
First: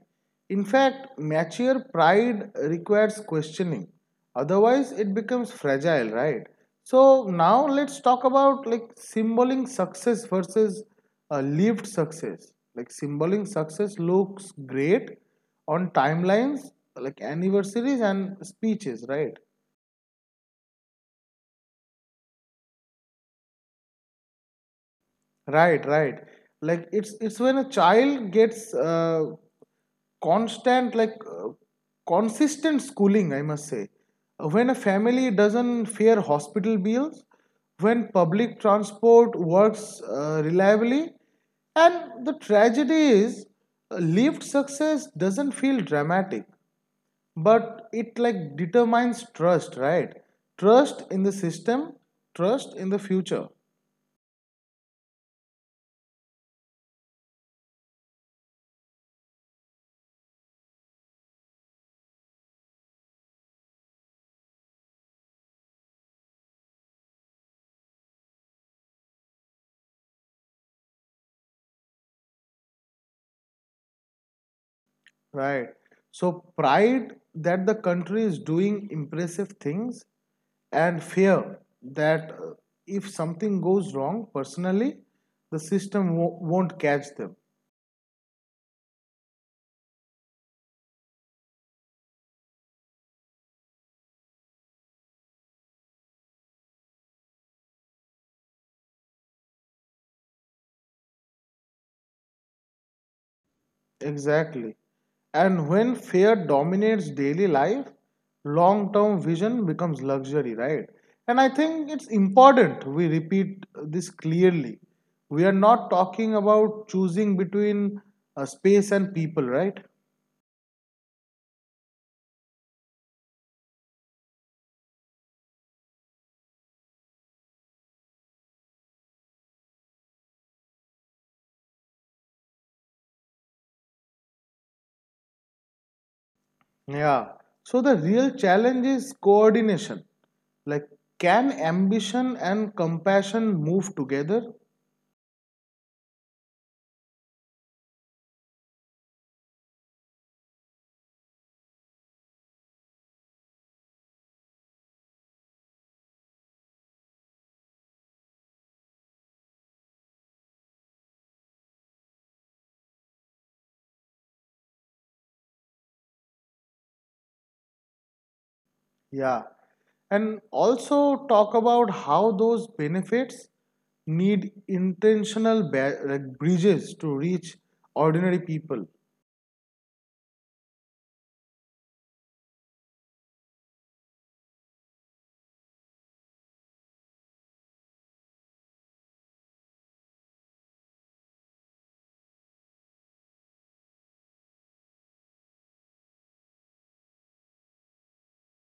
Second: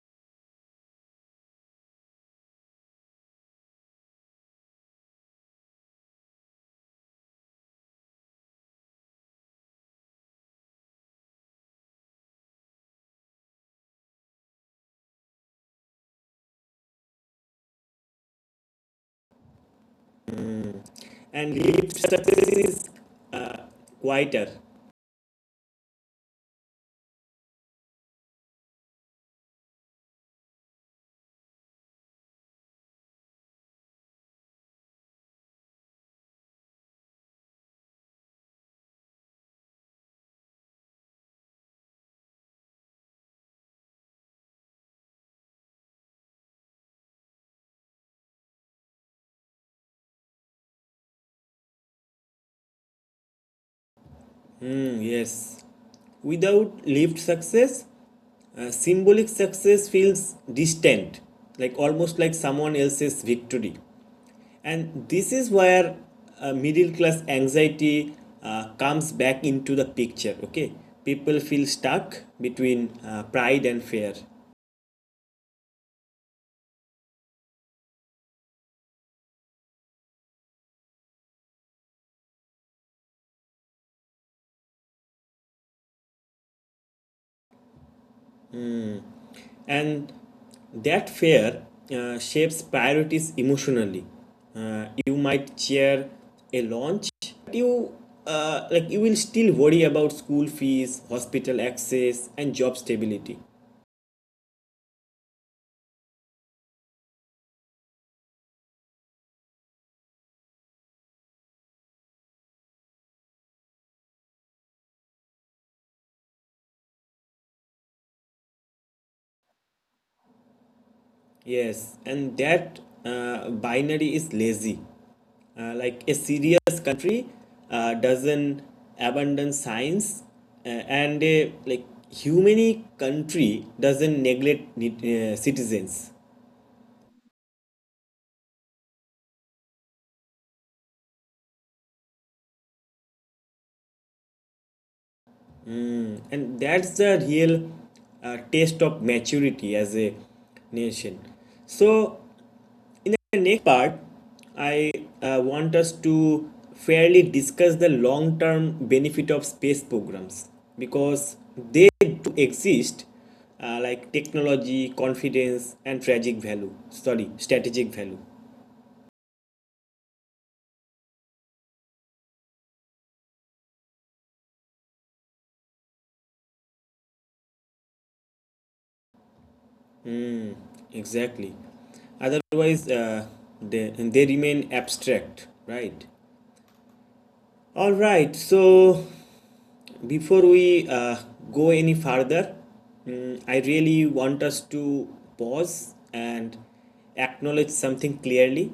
B: In fact, mature pride requires questioning. Otherwise, it becomes fragile, right? So now let's talk about like symboling success versus lived success. Like symboling success looks great on timelines, like anniversaries and speeches, right?
A: and lived success is uh, quieter.
B: Right, right. Like it's when a child gets constant like consistent schooling, I must say, when a family doesn't fear hospital bills, when public transport works reliably. And the tragedy is, lived success doesn't feel dramatic, but it like determines trust, right? Trust in the system, trust in the future.
A: Hmm, yes, without lived success, symbolic success feels distant, like almost like someone else's victory. And this is where middle class anxiety comes back into the picture. Okay, people feel stuck between pride and fear,
B: Right. So pride that the country is doing impressive things, and fear that if something goes wrong personally, the system won't catch them.
A: and that fear shapes priorities emotionally. You might cheer a launch, but you will still worry about school fees, hospital access, and job stability.
B: Exactly. And when fear dominates daily life, long term vision becomes luxury, right? And I think it's important we repeat this clearly. We are not talking about choosing between space and people, right?
A: Yes, and that binary is lazy. Like a serious country doesn't abandon science, and a like humane country doesn't neglect citizens.
B: Yeah. So the real challenge is coordination. Like, can ambition and compassion move together?
A: And that's the real taste of maturity as a nation. So in the next part, I want us to fairly discuss the long term benefit of space programs, because they do exist, like technology, confidence, and strategic value.
B: Yeah. And also talk about how those benefits need intentional bridges to reach ordinary people.
A: Exactly. Otherwise, they remain abstract, right? All right, so before we go any further, mm, I really want us to pause and acknowledge something clearly.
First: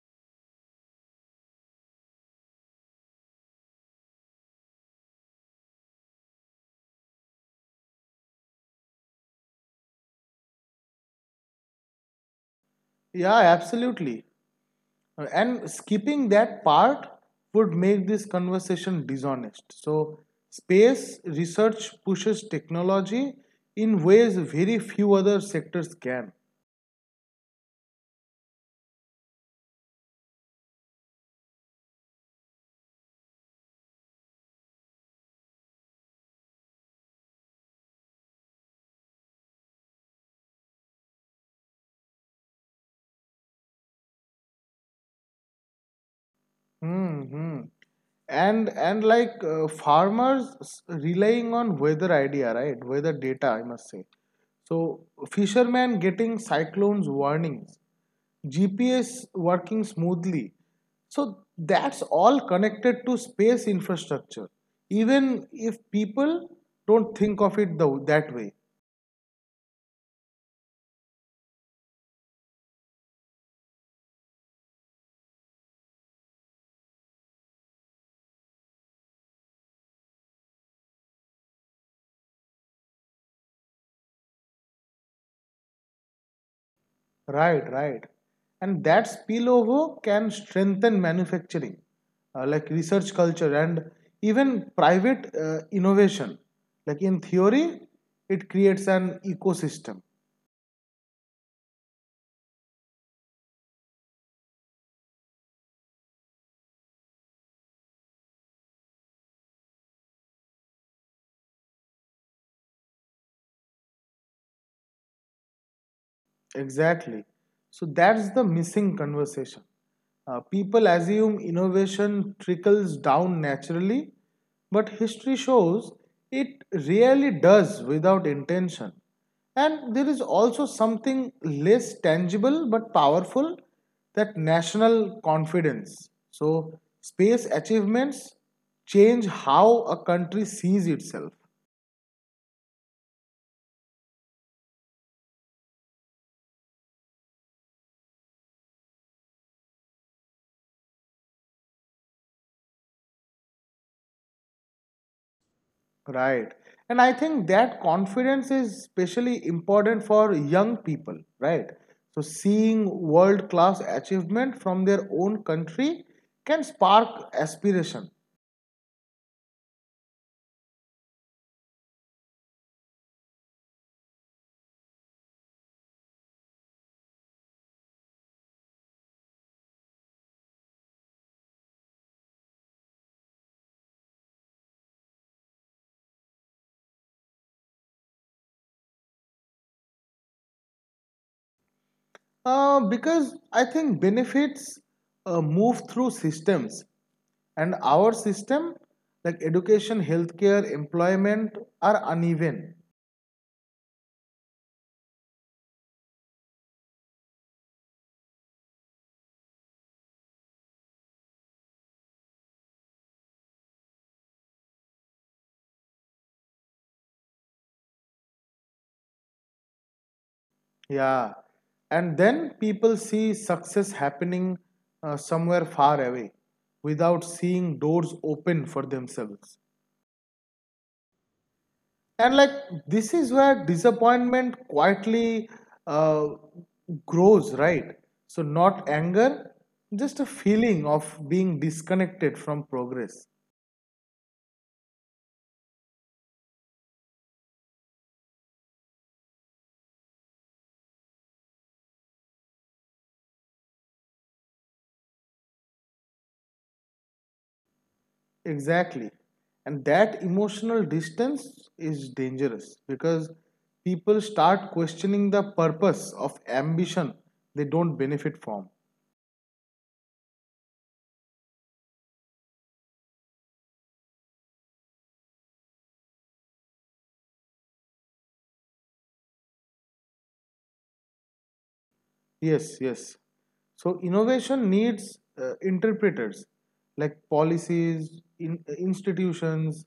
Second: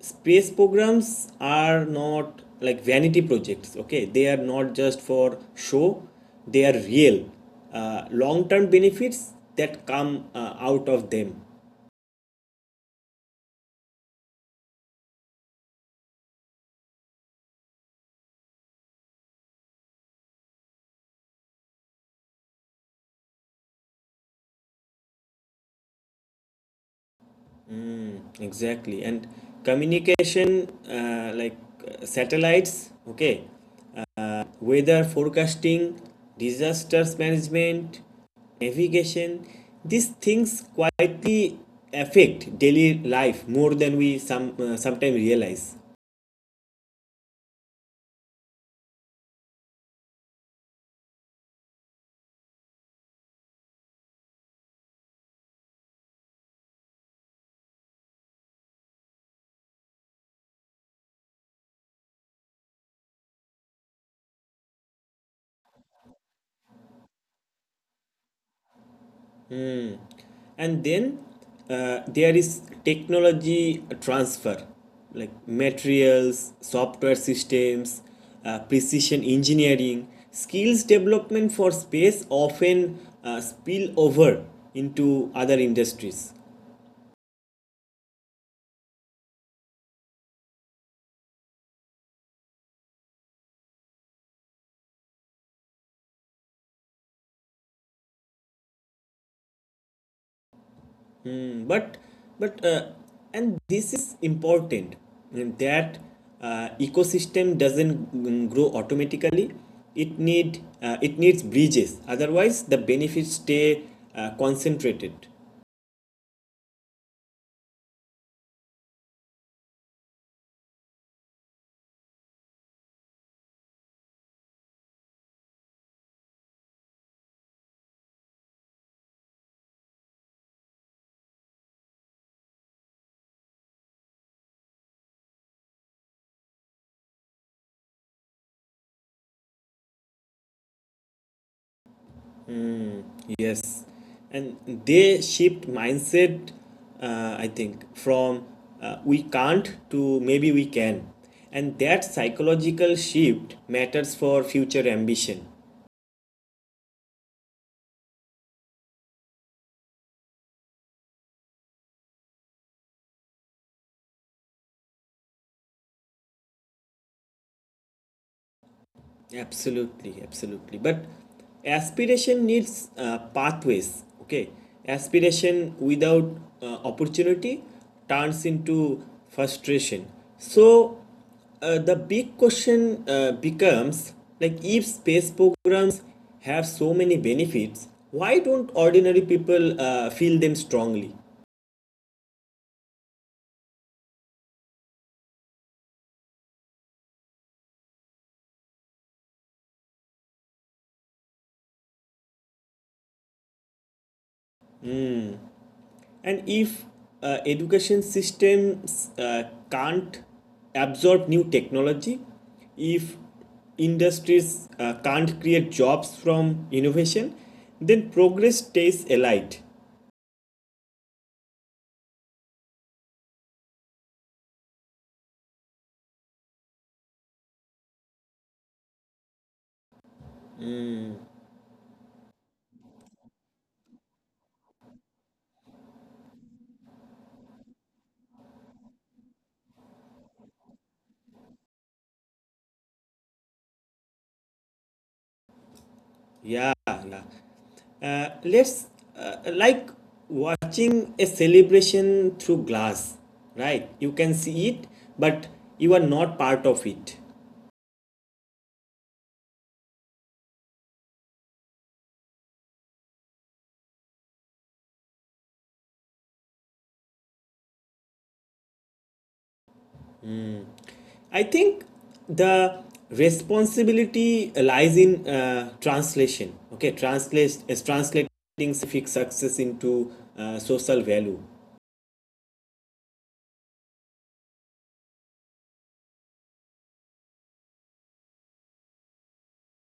A: Space programs are not like vanity projects, okay? They are not just for show, they are real. Long term benefits that come out of them.
B: Yeah, absolutely. And skipping that part would make this conversation dishonest. So, space research pushes technology in ways very few other sectors can.
A: Exactly. And communication, satellites, okay? Weather forecasting, disasters management, navigation, these things quietly affect daily life more than we sometimes realize.
B: Hmm, hmm. And like farmers relying on weather idea, right? Weather data, I must say. So fishermen getting cyclones warnings, GPS working smoothly. So that's all connected to space infrastructure, even if people don't think of it though that way.
A: And then there is technology transfer, like materials, software systems, precision engineering, skills development for space often spill over into other industries.
B: Right, right. And that spillover can strengthen manufacturing, like research culture and even private innovation. Like in theory, it creates an ecosystem.
A: Mm, but and this is important, mm, that ecosystem doesn't, mm, grow automatically. It needs bridges, otherwise the benefits stay concentrated.
B: Exactly. So that's the missing conversation. People assume innovation trickles down naturally, but history shows it really does without intention. And there is also something less tangible but powerful, that national confidence. So, space achievements change how a country sees itself.
A: Yes, and they shift mindset, I think, from we can't to maybe we can. And that psychological shift matters for future ambition.
B: Right. And I think that confidence is especially important for young people, right? So seeing world class achievement from their own country can spark aspiration.
A: Absolutely, absolutely. But aspiration needs pathways. Okay, aspiration without opportunity turns into frustration. So, the big question becomes, like, if space programs have so many benefits, why don't ordinary people feel them strongly?
B: Because I think benefits move through systems, and our system, like education, healthcare, employment, are uneven.
A: And if education systems can't absorb new technology, if industries can't create jobs from innovation, then progress stays allied.
B: Yeah. And then people see success happening somewhere far away without seeing doors open for themselves. And like this is where disappointment quietly uh, grows, right? So, not anger, just a feeling of being disconnected from progress.
A: Yeah, yeah. Let's Like watching a celebration through glass, right? You can see it, but you are not part of it.
B: Exactly. And that emotional distance is dangerous because people start questioning the purpose of ambition they don't benefit from.
A: I think the responsibility lies in translation. Okay, translate is translating scientific success into social value.
B: Yes, yes. So innovation needs interpreters, like policies, institutions,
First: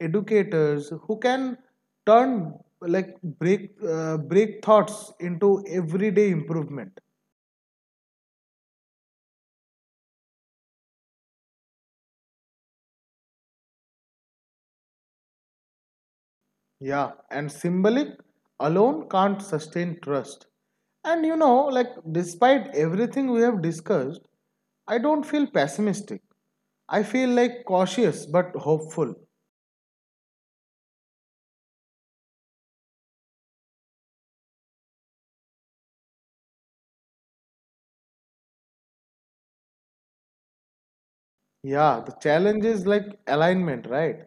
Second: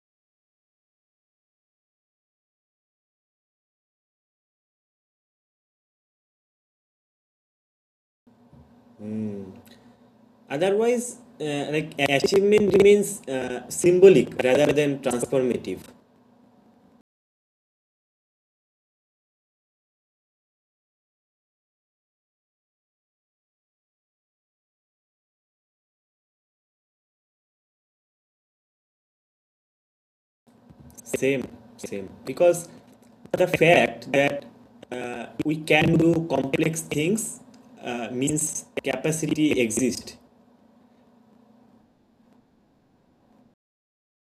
B: educators who can turn, break thoughts into everyday improvement.
A: Otherwise, like achievement remains symbolic rather than transformative.
B: Yeah, and symbolic alone can't sustain trust. And you know, like, despite everything we have discussed, I don't feel pessimistic. I feel like cautious but hopeful.
A: Same, same. Because the fact that we can do complex things means capacity exists.
B: Yeah, the challenge is like alignment, right?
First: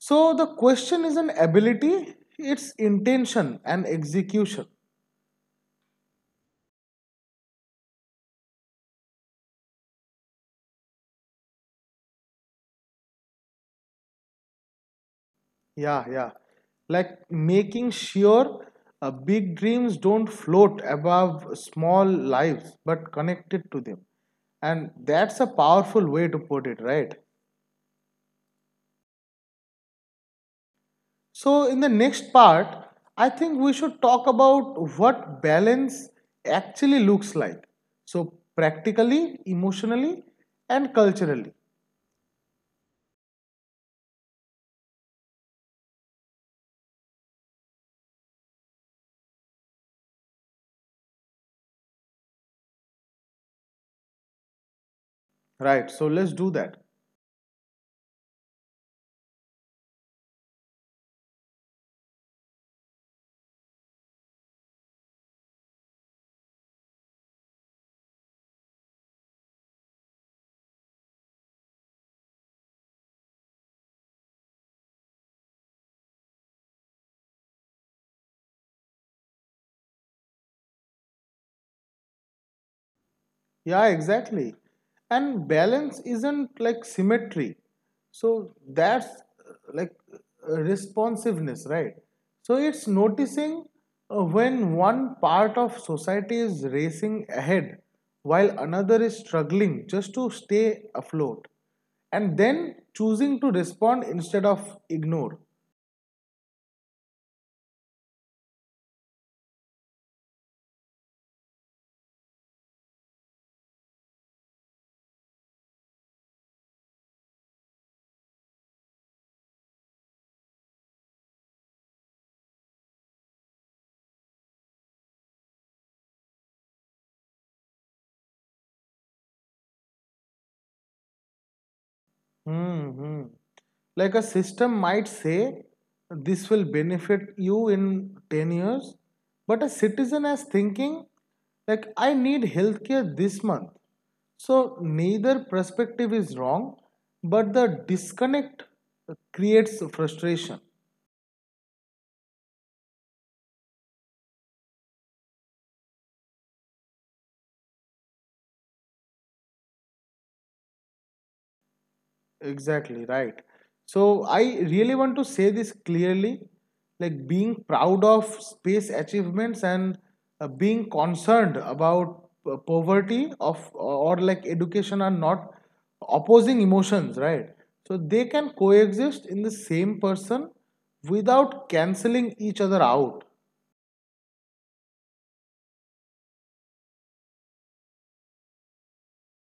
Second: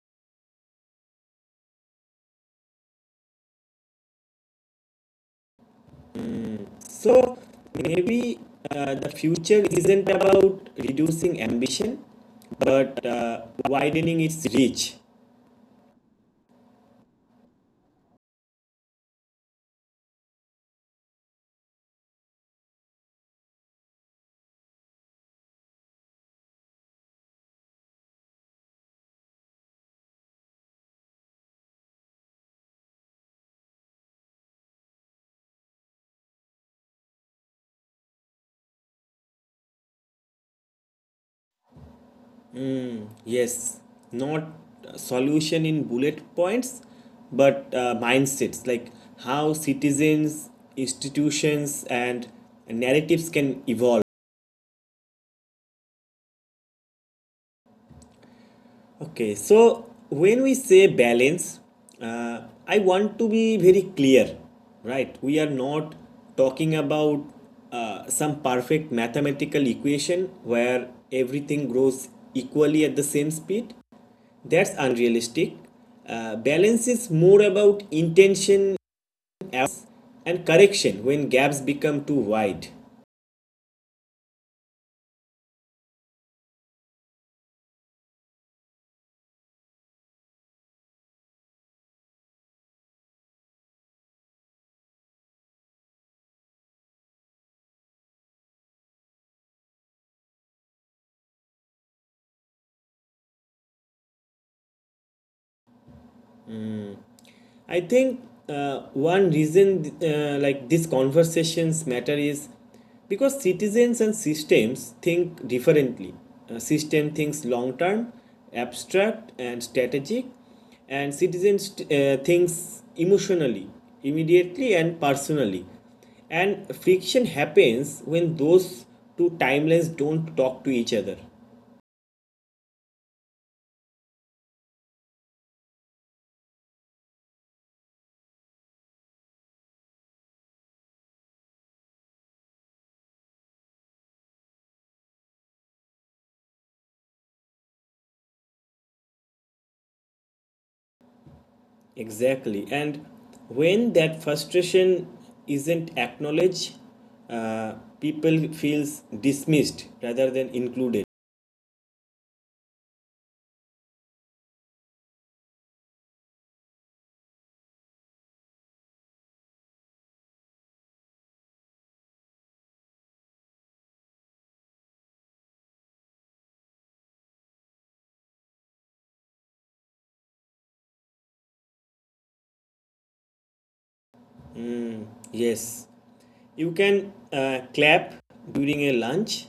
B: So the question is an ability, it's intention and execution.
A: So maybe the future isn't about reducing ambition, but widening its reach.
B: Yeah, yeah. Like making sure big dreams don't float above small lives but connected to them. And that's a powerful way to put it, right? So, in the next part, I think we should talk about what balance actually looks like. So, practically, emotionally, and culturally,
A: Yes, not a solution in bullet points, but mindsets, like how citizens, institutions, and narratives can evolve.
B: right? So, let's do that.
A: Okay, so when we say balance, uh, I want to be very clear, right? We are not talking about some perfect mathematical equation where everything grows equally at the same speed. That's unrealistic. Balance is more about intention and correction when gaps become too wide.
B: Yeah, exactly. And balance isn't like symmetry. So that's responsiveness, right? So it's noticing when one part of society is racing ahead while another is struggling just to stay afloat, and then choosing to respond instead of ignore.
A: I think one reason like these conversations matter is because citizens and systems think differently. A system thinks long term, abstract and strategic, and citizens thinks emotionally, immediately and personally. And friction happens when those two timelines don't talk to each other.
B: Mm-hmm. Like a system might say this will benefit you in 10 years, but a citizen is thinking, like, I need healthcare this month. So neither perspective is wrong, but the disconnect creates frustration.
A: Exactly. And when that frustration isn't acknowledged, uh, people feels dismissed rather than included.
B: Exactly, right. So I really want to say this clearly, like being proud of space achievements and being concerned about poverty of or like education are not opposing emotions, right? So they can coexist in the same person without canceling each other out,
A: Yes. You can clap during a lunch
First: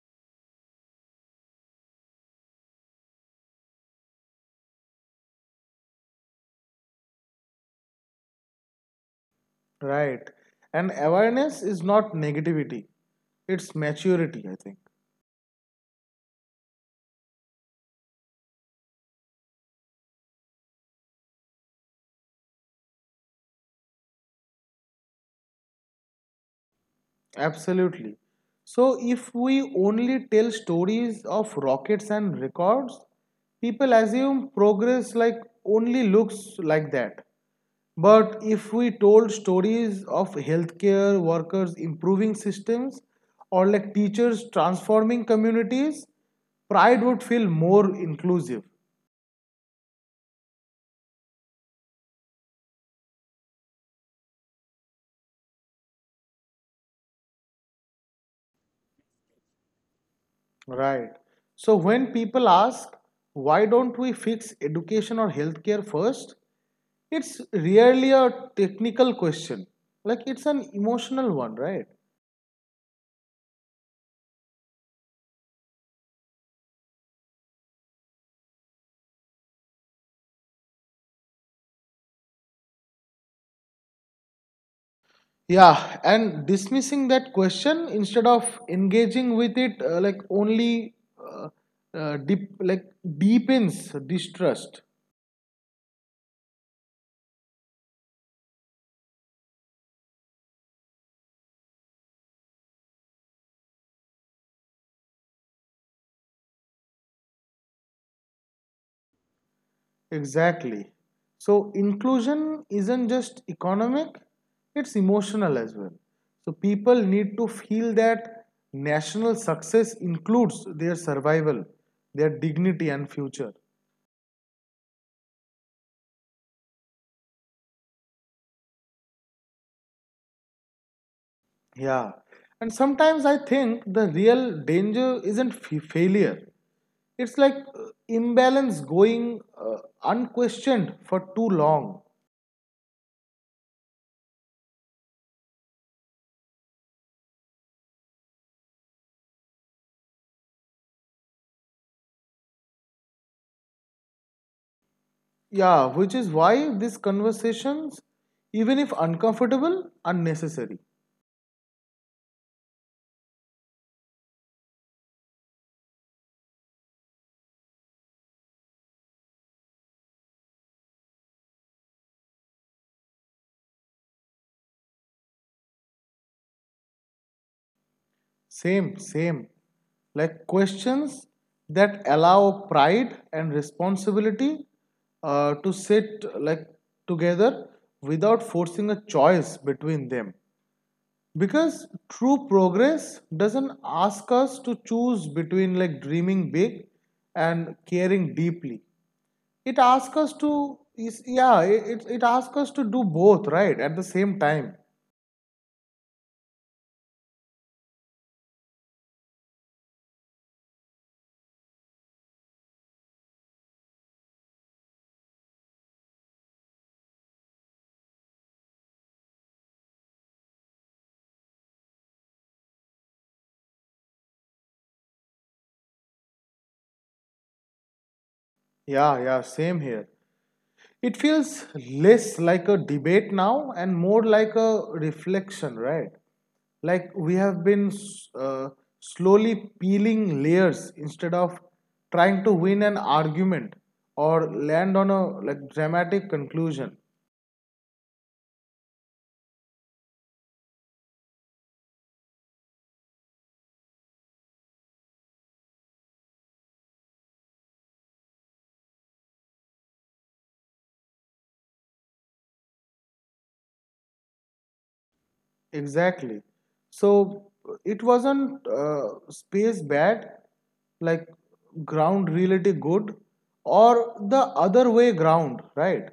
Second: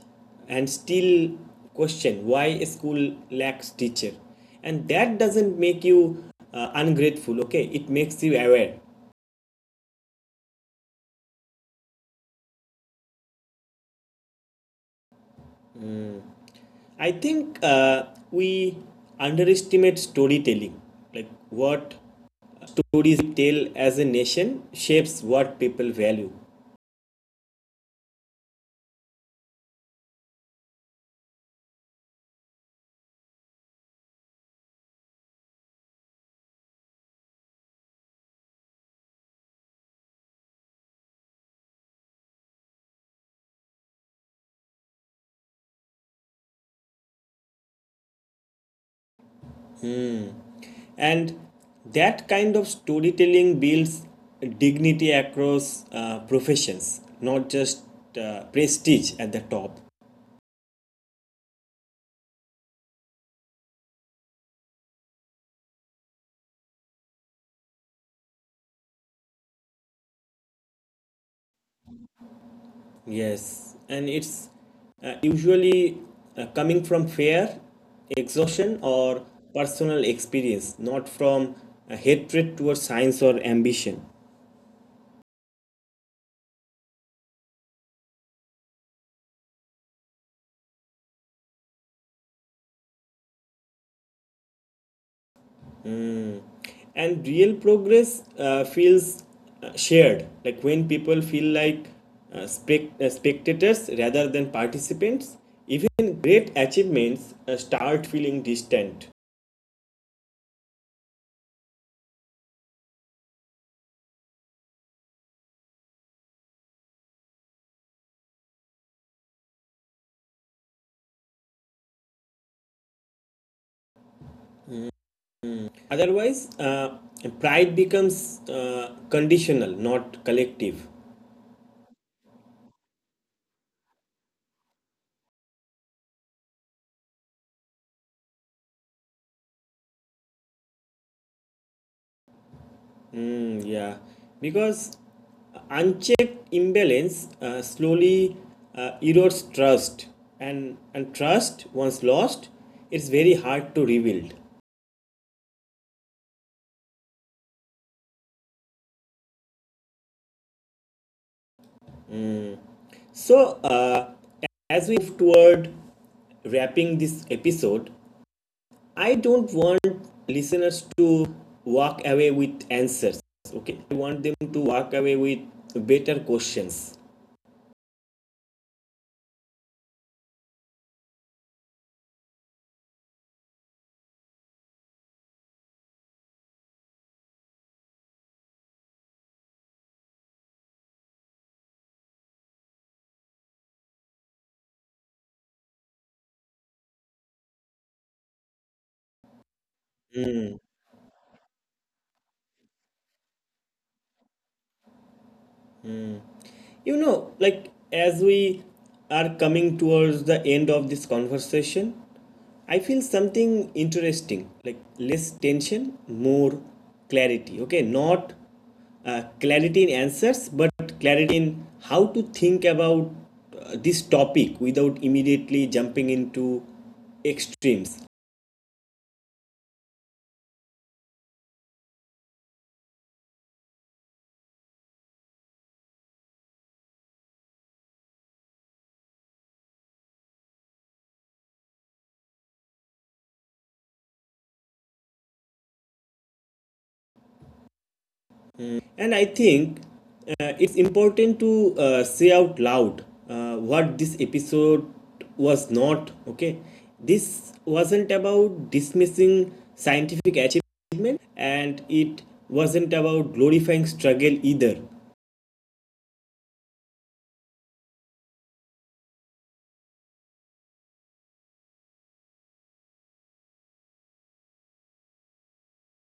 A: and still question why a school lacks teacher. And that doesn't make you ungrateful, okay? It makes you aware.
B: right? And awareness is not negativity, it's maturity, I think.
A: I think we underestimate storytelling, like what stories we tell as a nation shapes what people value.
B: Absolutely. So, if we only tell stories of rockets and records, people assume progress like only looks like that. But if we told stories of healthcare workers improving systems or like teachers transforming communities, pride would feel more inclusive.
A: And that kind of storytelling builds dignity across professions, not just prestige at the top.
B: Right. So, when people ask, why don't we fix education or healthcare first? It's really a technical question. Like it's an emotional one, right?
A: Yes, and it's usually coming from fear, exhaustion, or personal experience, not from hatred towards science or ambition.
B: Yeah, and dismissing that question instead of engaging with it, like only uh, deep, like deepens distrust.
A: Mm. And real progress feels shared. Like when people feel like spectators rather than participants, even great achievements start feeling distant.
B: Exactly. So inclusion isn't just economic; it's emotional as well. So people need to feel that national success includes their survival, their dignity, and future.
A: Otherwise uh, pride becomes uh, conditional, not collective.
B: Yeah. And sometimes I think the real danger isn't failure. It's like imbalance going unquestioned for too long.
A: Mm, yeah, because unchecked imbalance slowly erodes trust. And trust once lost, it's very hard to rebuild.
B: Yeah, which is why these conversations, even if uncomfortable, are necessary.
A: So, as we move toward wrapping this episode, I don't want listeners to walk away with answers. Okay, I want them to walk away with better questions.
B: Same, same. Like questions that allow pride and responsibility to sit like together without forcing a choice between them. Because true progress doesn't ask us to choose between like dreaming big and caring deeply. It asks us to, is, yeah, it asks us to do both, right? At the same time.
A: You know, like as we are coming towards the end of this conversation, I feel something interesting, like less tension, more clarity. Okay, not clarity in answers, but clarity in how to think about this topic without immediately jumping into extremes.
B: Yeah, yeah, same here. It feels less like a debate now and more like a reflection, right? Like we have been uh, slowly peeling layers instead of trying to win an argument or land on a like dramatic conclusion.
A: And I think it's important to say out loud what this episode was not. Okay, this wasn't about dismissing scientific achievement, and it wasn't about glorifying struggle either,
B: Exactly. So it wasn't space bad, like ground reality good, or the other way ground, right?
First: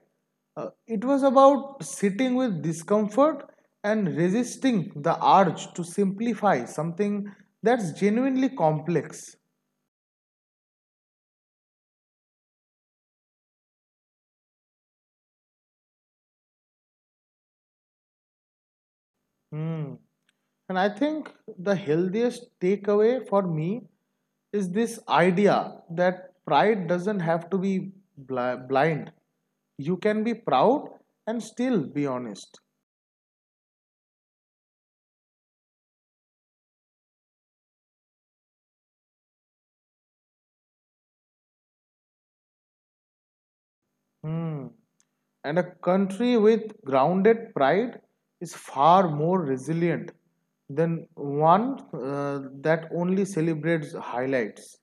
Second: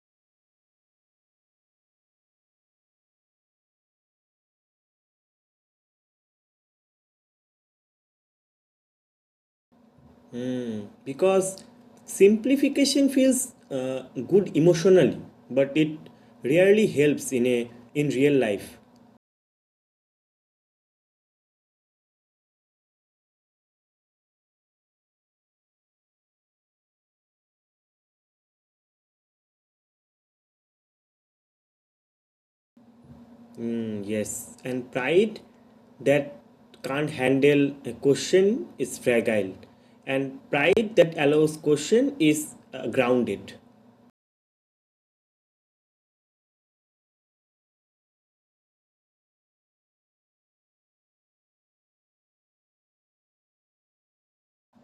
B: It was about sitting with discomfort and resisting the urge to simplify something that's genuinely complex.
A: because simplification feels good emotionally, but it rarely helps in a in real life.
B: Hmm. And I think the healthiest takeaway for me is this idea that pride doesn't have to be blind. You can be proud and still be honest.
A: Mm, yes, and pride that can't handle a question is fragile, and pride that allows question is grounded.
B: Hmm. And a country with grounded pride is far more resilient than one that only celebrates highlights.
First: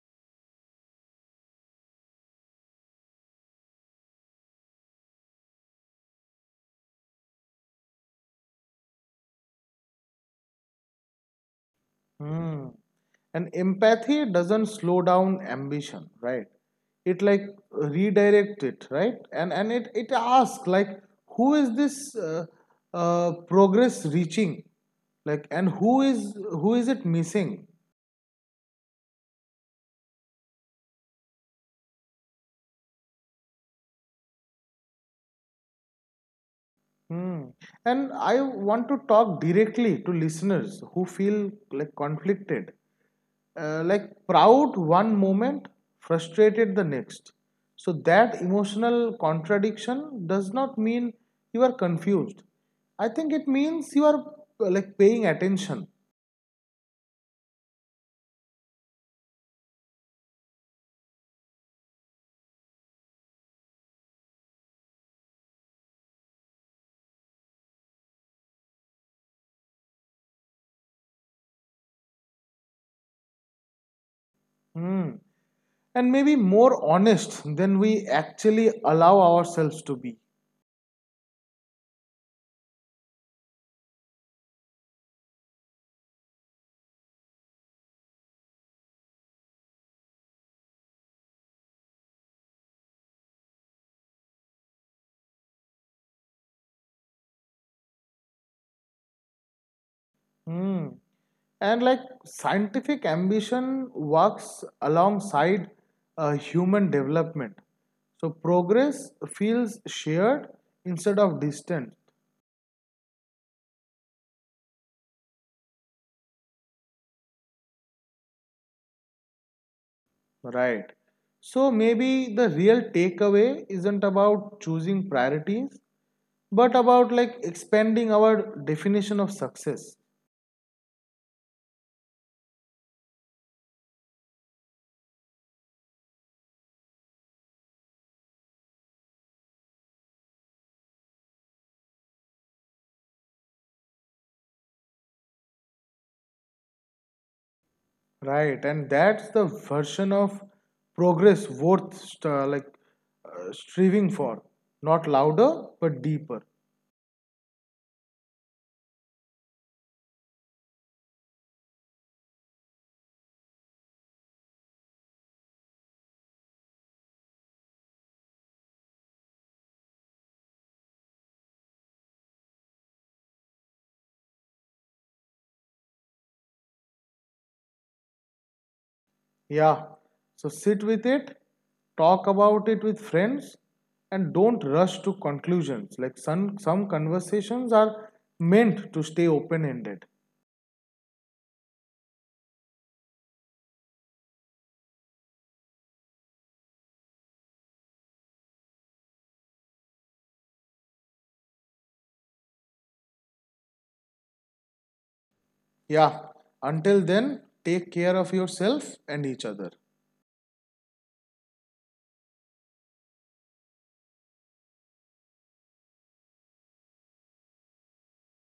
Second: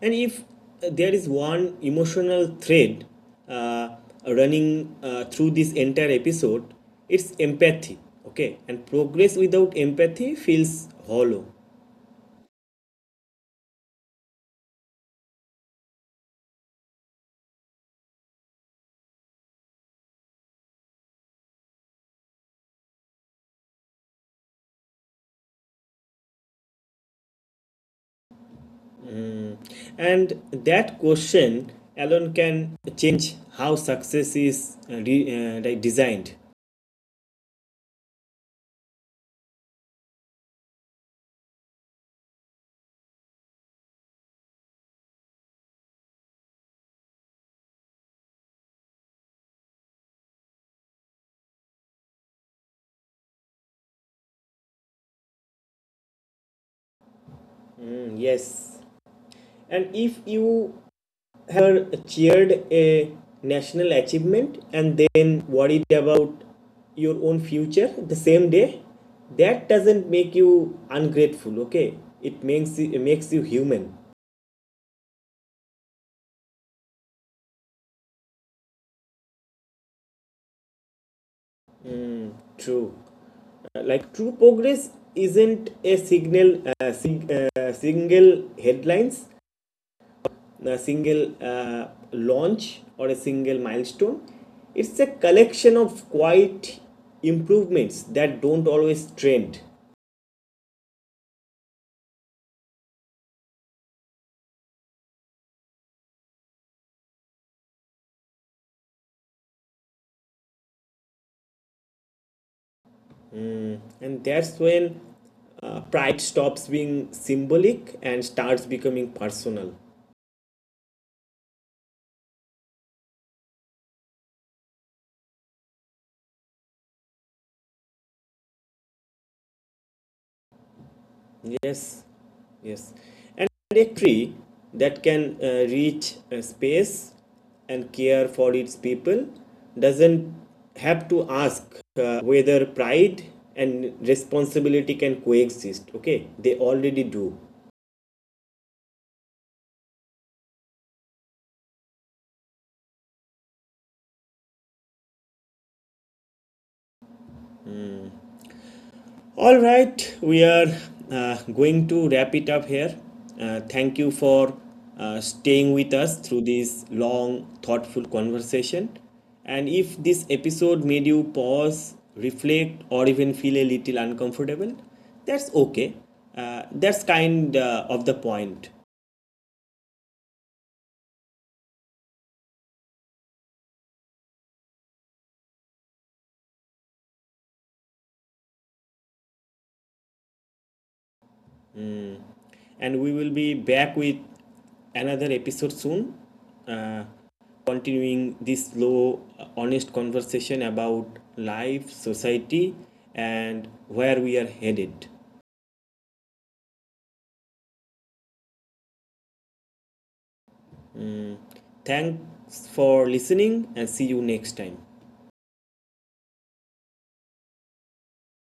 A: And if there is one emotional thread uh, running through this entire episode, it's empathy. Okay, and progress without empathy feels hollow.
B: Hmm. And empathy doesn't slow down ambition, right? It like redirect it, right? And it asks like, who is this progress reaching? Like, and who is it missing?
A: And that question alone can change how success is like designed.
B: Hmm. And I want to talk directly to listeners who feel like conflicted, like proud one moment, frustrated the next. So that emotional contradiction does not mean you are confused. I think it means you are like paying attention.
A: Mm, yes. And if you have cheered a national achievement and then worried about your own future the same day, that doesn't make you ungrateful, okay? It makes you human.
B: Hmm. And maybe more honest than we actually allow ourselves to be.
A: True. Like true progress isn't a single headlines, a single launch, or a single milestone. It's a collection of quiet improvements that don't always trend.
B: Hmm. And like scientific ambition works alongside human development. So progress feels shared instead of distant,
A: And that's when pride stops being symbolic and starts becoming personal.
B: right? So maybe the real takeaway isn't about choosing priorities, but about like expanding our definition of success,
A: Yes, yes, and a tree that can reach a space and care for its people doesn't have to ask whether pride and responsibility can coexist. Okay, they already do.
B: right? And that's the version of progress worth striving for, not louder but deeper.
A: All right, we are going to wrap it up here. Thank you for staying with us through this long, thoughtful conversation. And if this episode made you pause, reflect, or even feel a little uncomfortable, that's okay. That's kind of the point.
B: Yeah. So sit with it, talk about it with friends, and don't rush to conclusions. Like some conversations are meant to stay open ended.
A: And we will be back with another episode soon, uh, continuing this slow honest conversation about life, society, and where we are headed.
B: Yeah. Until then, take care of yourself and each other.
A: Mm. Thanks for listening, and see you next time.